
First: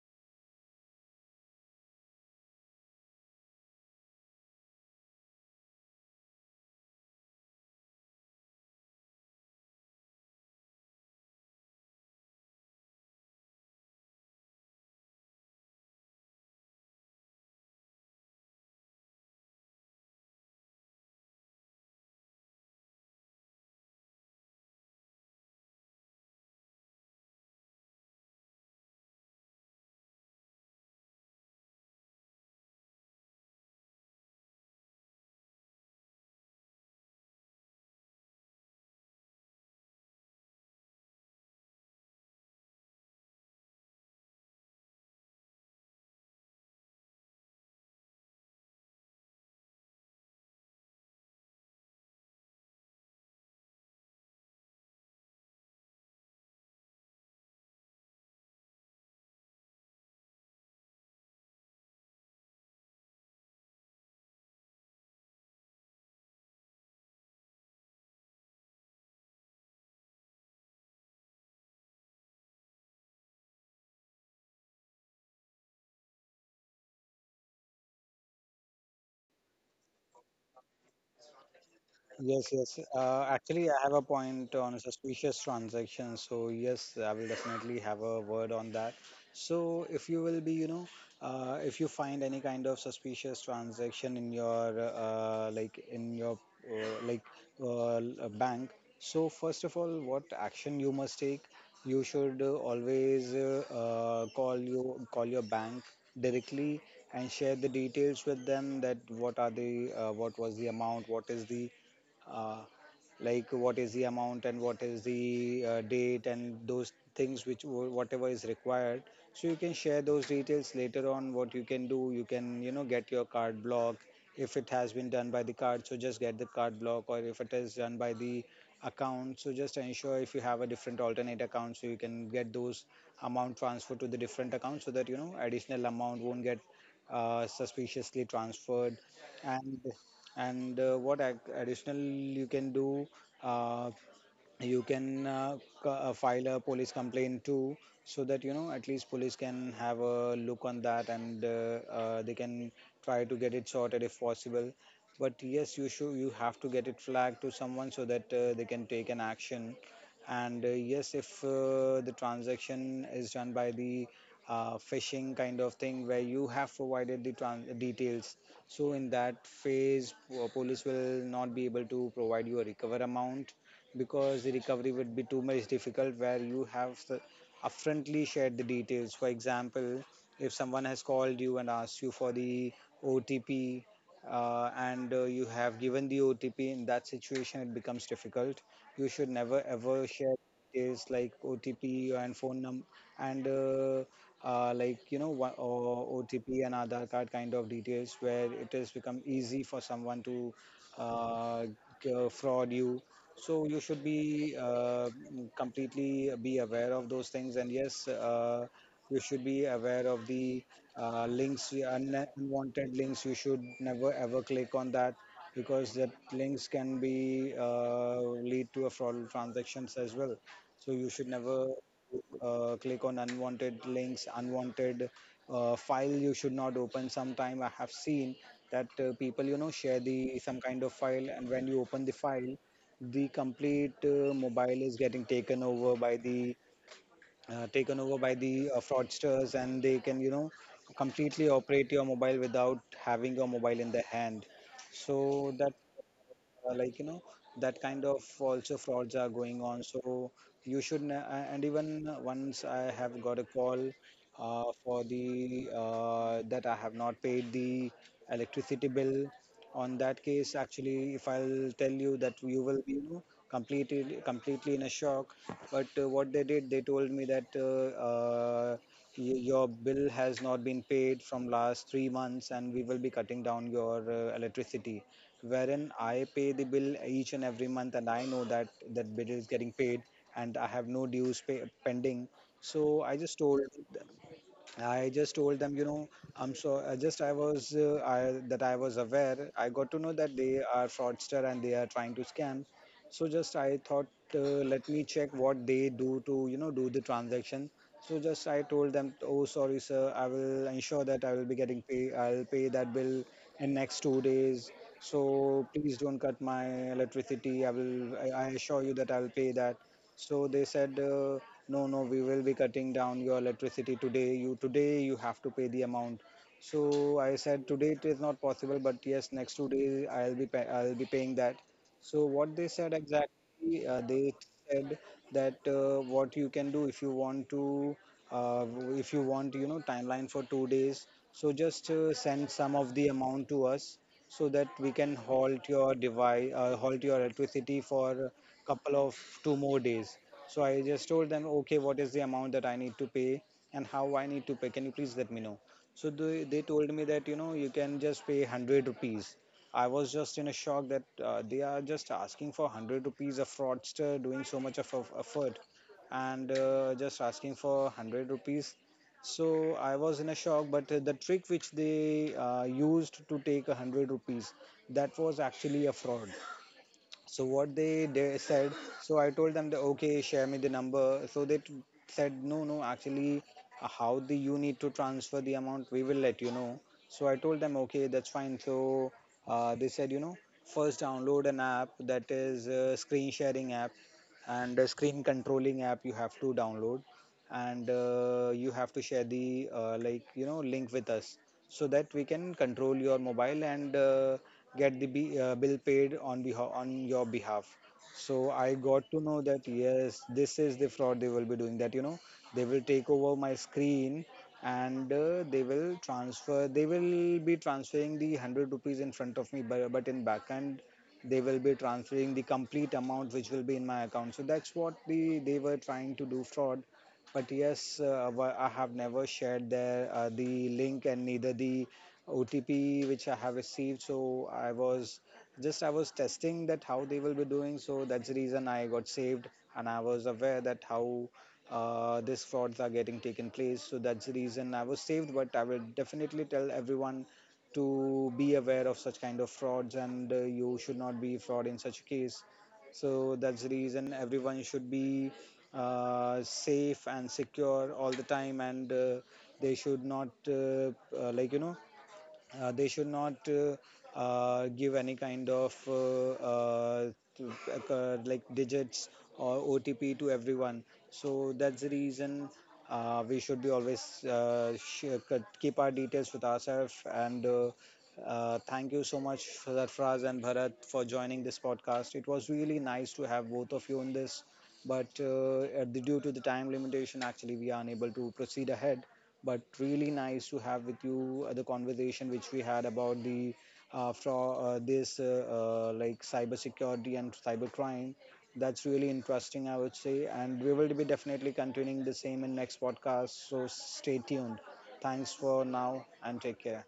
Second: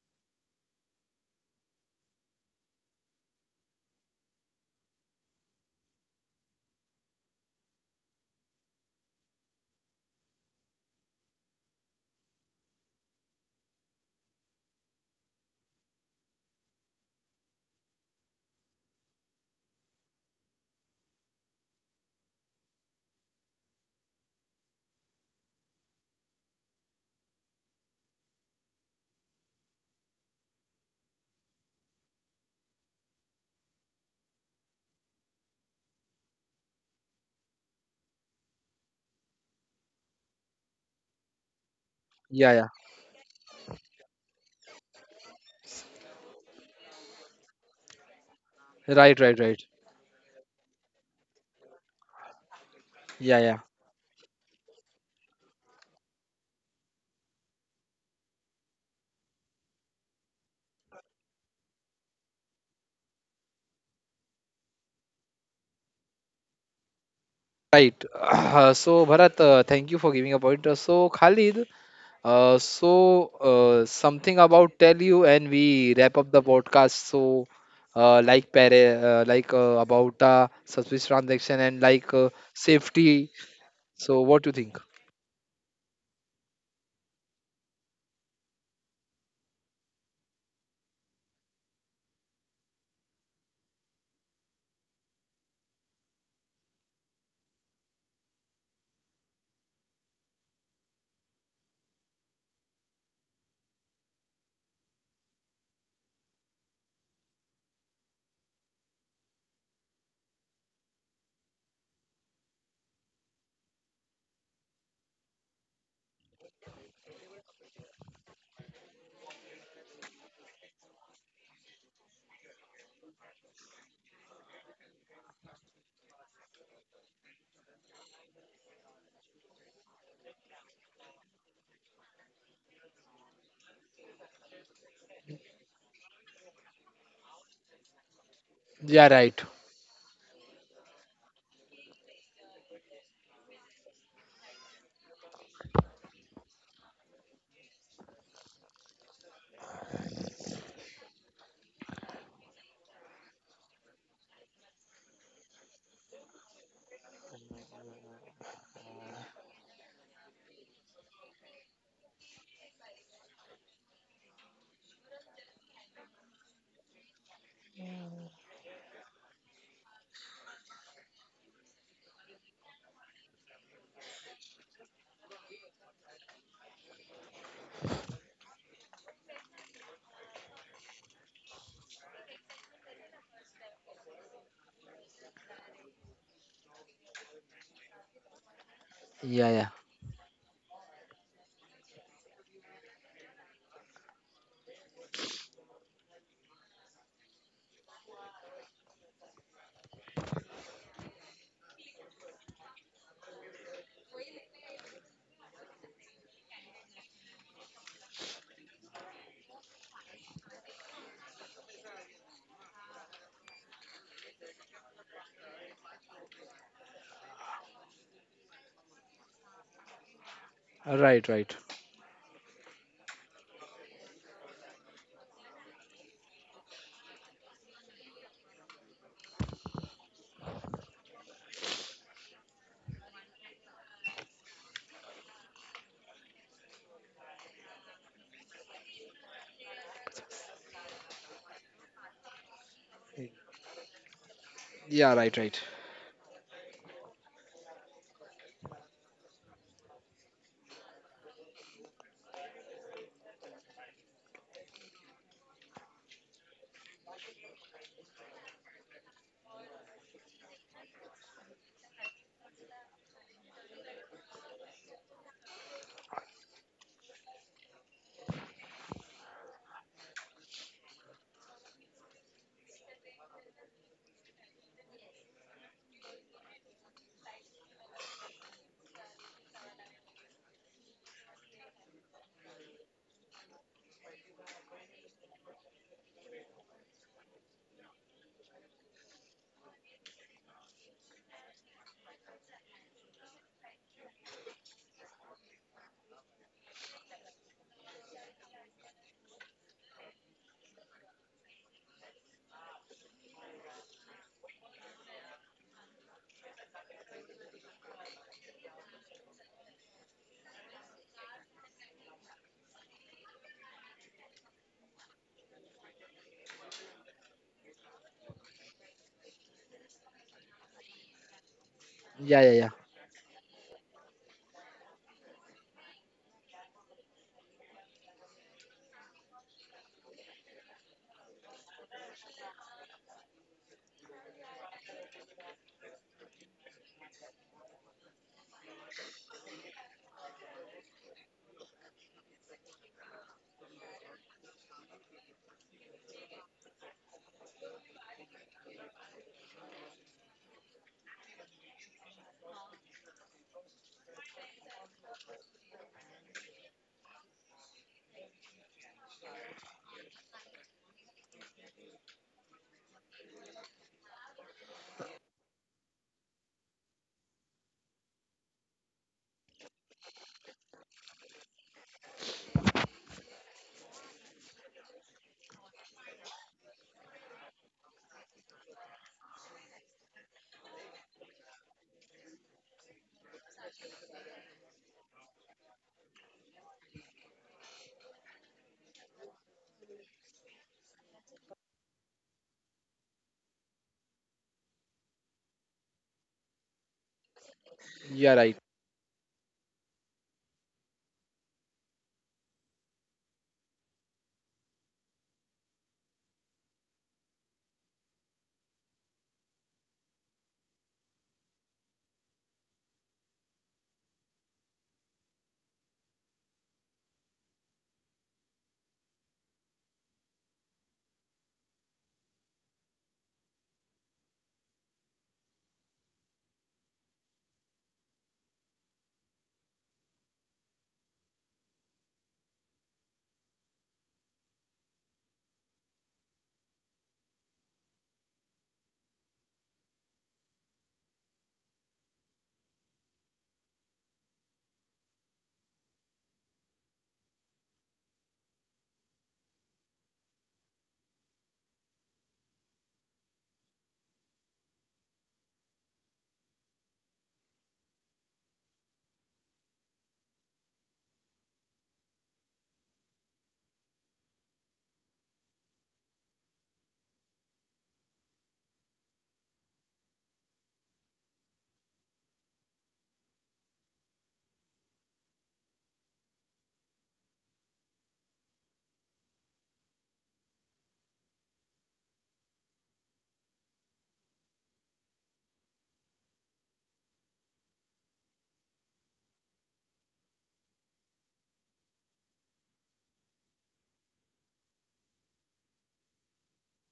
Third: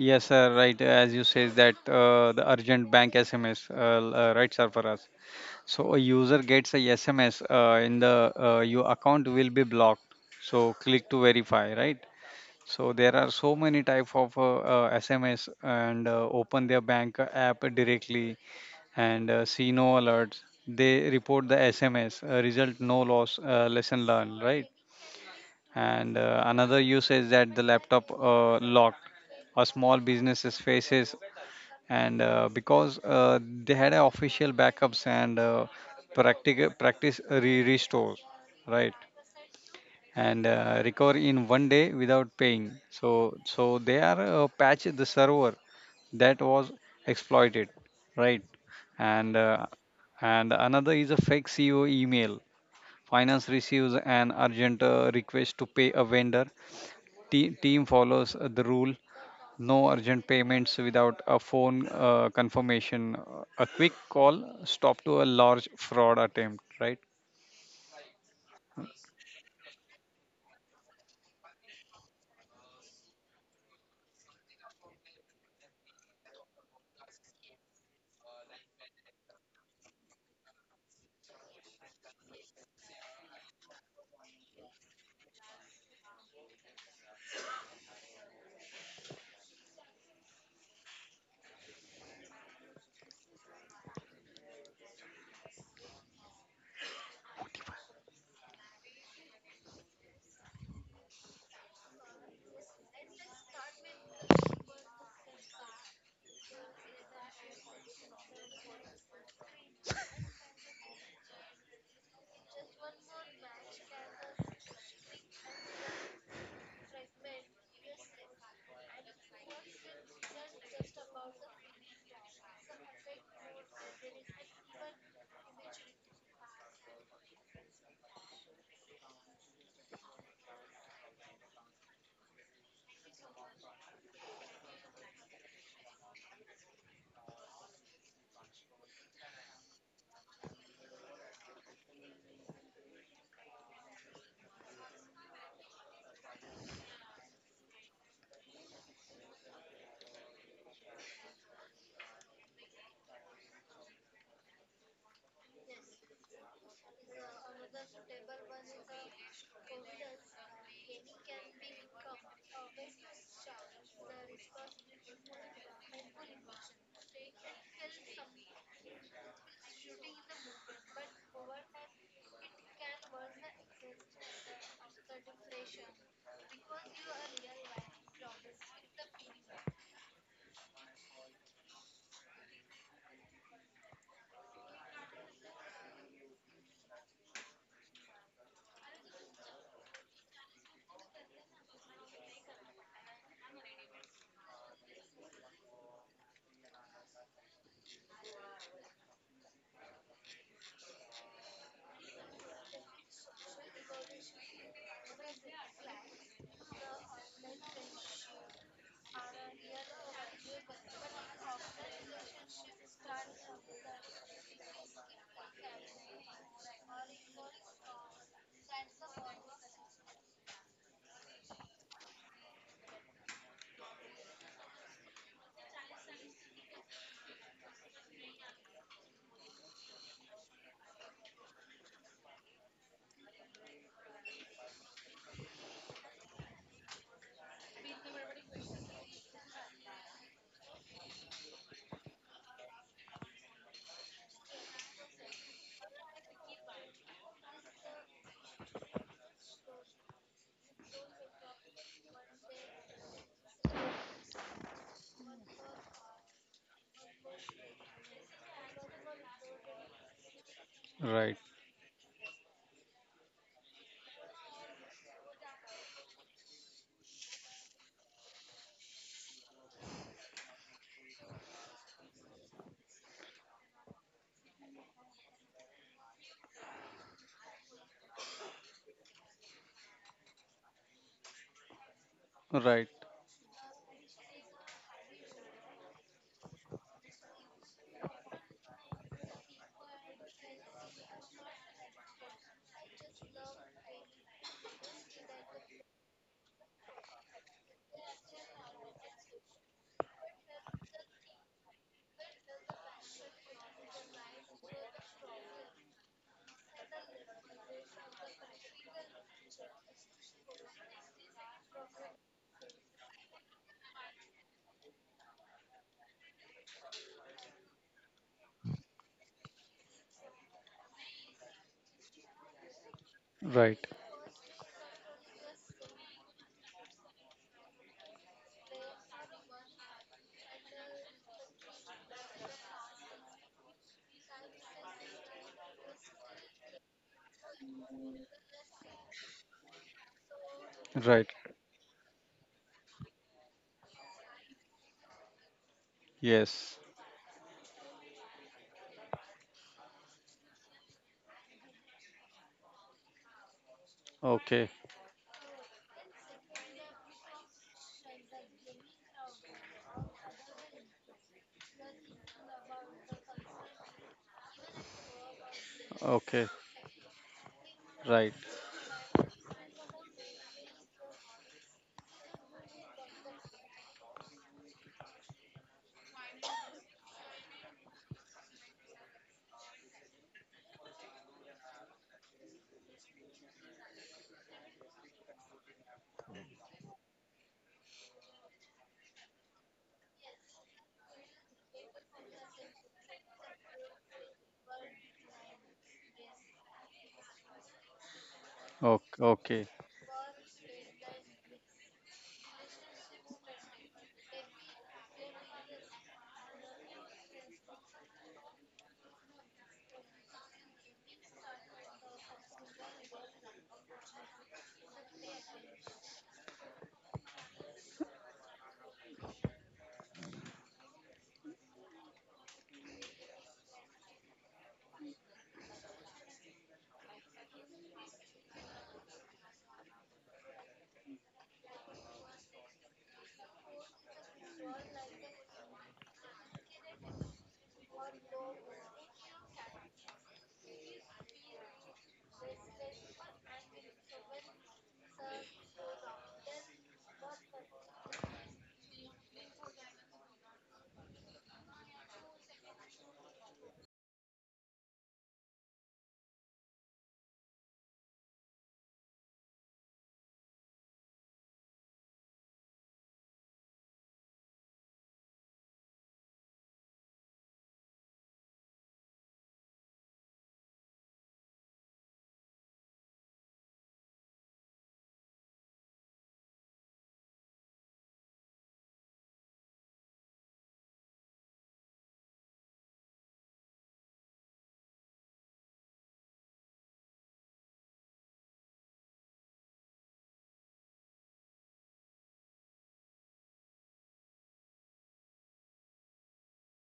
yes, sir, right, as you says that the urgent bank SMS right sir for us. So a user gets a SMS in the your account will be blocked. So click to verify, right? So there are so many type of SMS and open their bank app directly and see no alerts. They report the SMS result no loss lesson learned, right? And another use is that the laptop locked. A small businesses faces and because they had a official backups and practic- practice re- restores, right? And recover in one day without
Yeah,
paying,
yeah,
so so they are patch the server that was exploited, right?
right,
And
right,
uh,
right.
and another is a fake CEO email.
Yeah,
Finance
yeah,
receives an urgent request to pay a vendor. Te- team follows the rule, no urgent payments without a phone confirmation. A quick call stop to a large fraud attempt, right,
right. So, Bharat, thank you for giving a point. Khalid, Uh, so, something about tell you, and we wrap up the podcast. So, like para, about suspicious transaction and like
Yes, yes.
safety.
Actually, I have a
So, what
point
do you
on
think?
suspicious transactions. So yes, I will definitely have a word on that. So if you will be, you know, if you find any kind of suspicious transaction in your like in your uh, like bank, so first of all, what action you must take? You should always call your bank directly and share the details with them, that what are the what was the amount, what is the uh, like what is the amount and what is the date and those things which, whatever is required, so you can share those details. Later on, what you can do, you can, you know, get your card block. If it has been done by the card, so just get the card block, or if it is done by the account, so just ensure if you have a different alternate account, so you can get those amount transferred to the different account so that, you know, additional amount won't get suspiciously transferred.
Yeah, right.
And what additional you can do, uh, you can file a police complaint too so that, you know, at least police can have a look on that, and they can try to get it sorted if possible. But yes, you have to get it flagged to someone so that they can take an action. And yes, if the transaction is done by the phishing kind of thing where you have provided the details, so in that phase police will not be able to provide you a recover amount, because the recovery would be too much difficult where you have upfrontly shared the details. For example, if someone has called you and asked you for the otp, and you have given the otp, in that situation it becomes difficult. You should
Yeah,
never
yeah.
ever share details like OTP and phone number, and like, you know, or OTP and Aadhaar card kind of details, where it has become easy for someone to uh, fraud you. So you should be completely be aware of those things. And yes, you should be aware of the links, unwanted links. You should never ever click on that, because that links can be lead to a fraudulent transactions as well. So you
Right,
should
right.
never click on unwanted links. Unwanted file you should not open. Sometime I have seen that people, you know, share the some kind of file, and when you open the file, the complete mobile is getting taken over by the fraudsters, and they can, you know, completely operate your mobile without having your mobile in their hand.
Yeah, right,
So
right.
that, like, you know, that kind of also frauds are going on. So you should and even once I have got a call for the that I have not paid the electricity bill. On that case, actually,
right,
if I'll tell you that, you will be, you know, completed completely in a shock. But what they did, they told me that your bill has not been paid from last 3 months, and we will be cutting down your electricity, wherein I pay the bill each and every month, and I know that that bill is getting paid, and I have no dues pending.
right,
So I just told them, you know, I was I that I was aware. I got to know that they are fraudster and they are trying to scam. So just I thought, uh, let me check what they do to, you know, do the transaction. So just I told them, oh, sorry, sir, I will ensure that I will be getting pay. I'll pay that bill in next 2 days. So please don't cut my electricity. I will. I assure you that I will pay that. So they said, no, no, we will be cutting down your electricity today. You today you have to pay the amount. So I said today it is not possible, but yes, next 2 days I'll be I'll be paying that. So
Yeah, yeah,
what
yeah.
they said
right,
exactly, they said that what you can do if you want to, uh, if you want, you know, timeline for 2 days. So just send some of the amount to us so that we can halt your device, halt your electricity for couple of two more days. So I just
right,
told them, okay, what is the amount that I need to pay and how I need to pay? Can you please let me know? So they
yes,
told me that, you know, you can just pay 100 rupees. I was just in a shock that they are just asking for 100 rupees, a fraudster doing so
okay,
much of effort and just asking for 100 rupees. So I was in a shock. But the trick which they used to take 100 rupees, that was actually a fraud.
okay,
So what
right,
they said, so I told them that, okay, share me the number. So said no, no, actually, how do you need to transfer the amount, we will let you know. So I told them okay, that's fine. So they said, you know, first download an app, that is a screen sharing app, and a screen controlling app you have to download, and you have to share the like, you know, link with us so that we can control your mobile and get the bill paid on behalf, on your behalf.
Yeah, right.
So I
okay,
got to know
okay.
that yes, this is the fraud they will be doing, that, you know, they will take over my screen, and they will be transferring the 100 rupees in front of me, but in back they will be transferring the complete amount which will be in my account. So that's what the they were trying to do fraud. But yes, I have never shared there the link, and neither the OTP which I have received. So I was testing that how they will be doing. So that's the reason I got saved, and I was aware that how these frauds are getting taken place. So that's the reason I was saved. But I will definitely tell everyone to be aware of such kind of frauds, and you should not be fraud in such a case. So that's the reason everyone should be safe and secure all the time, and they should not like, you know, they should not give any kind of like, digits or OTP to everyone. So that's the reason we should be always keep our details with ourselves. And thank you so much, Sarfraz and Bharat, for joining this podcast. It was really nice to have both of you in this. But at the, due to the time limitation, actually, we are unable to proceed ahead, but really nice to have with you the conversation which we had about the fro- this like, cybersecurity and cybercrime. That's really interesting, I would say, and we will be definitely continuing the same in next podcast. So stay tuned. Thanks for now, and take care.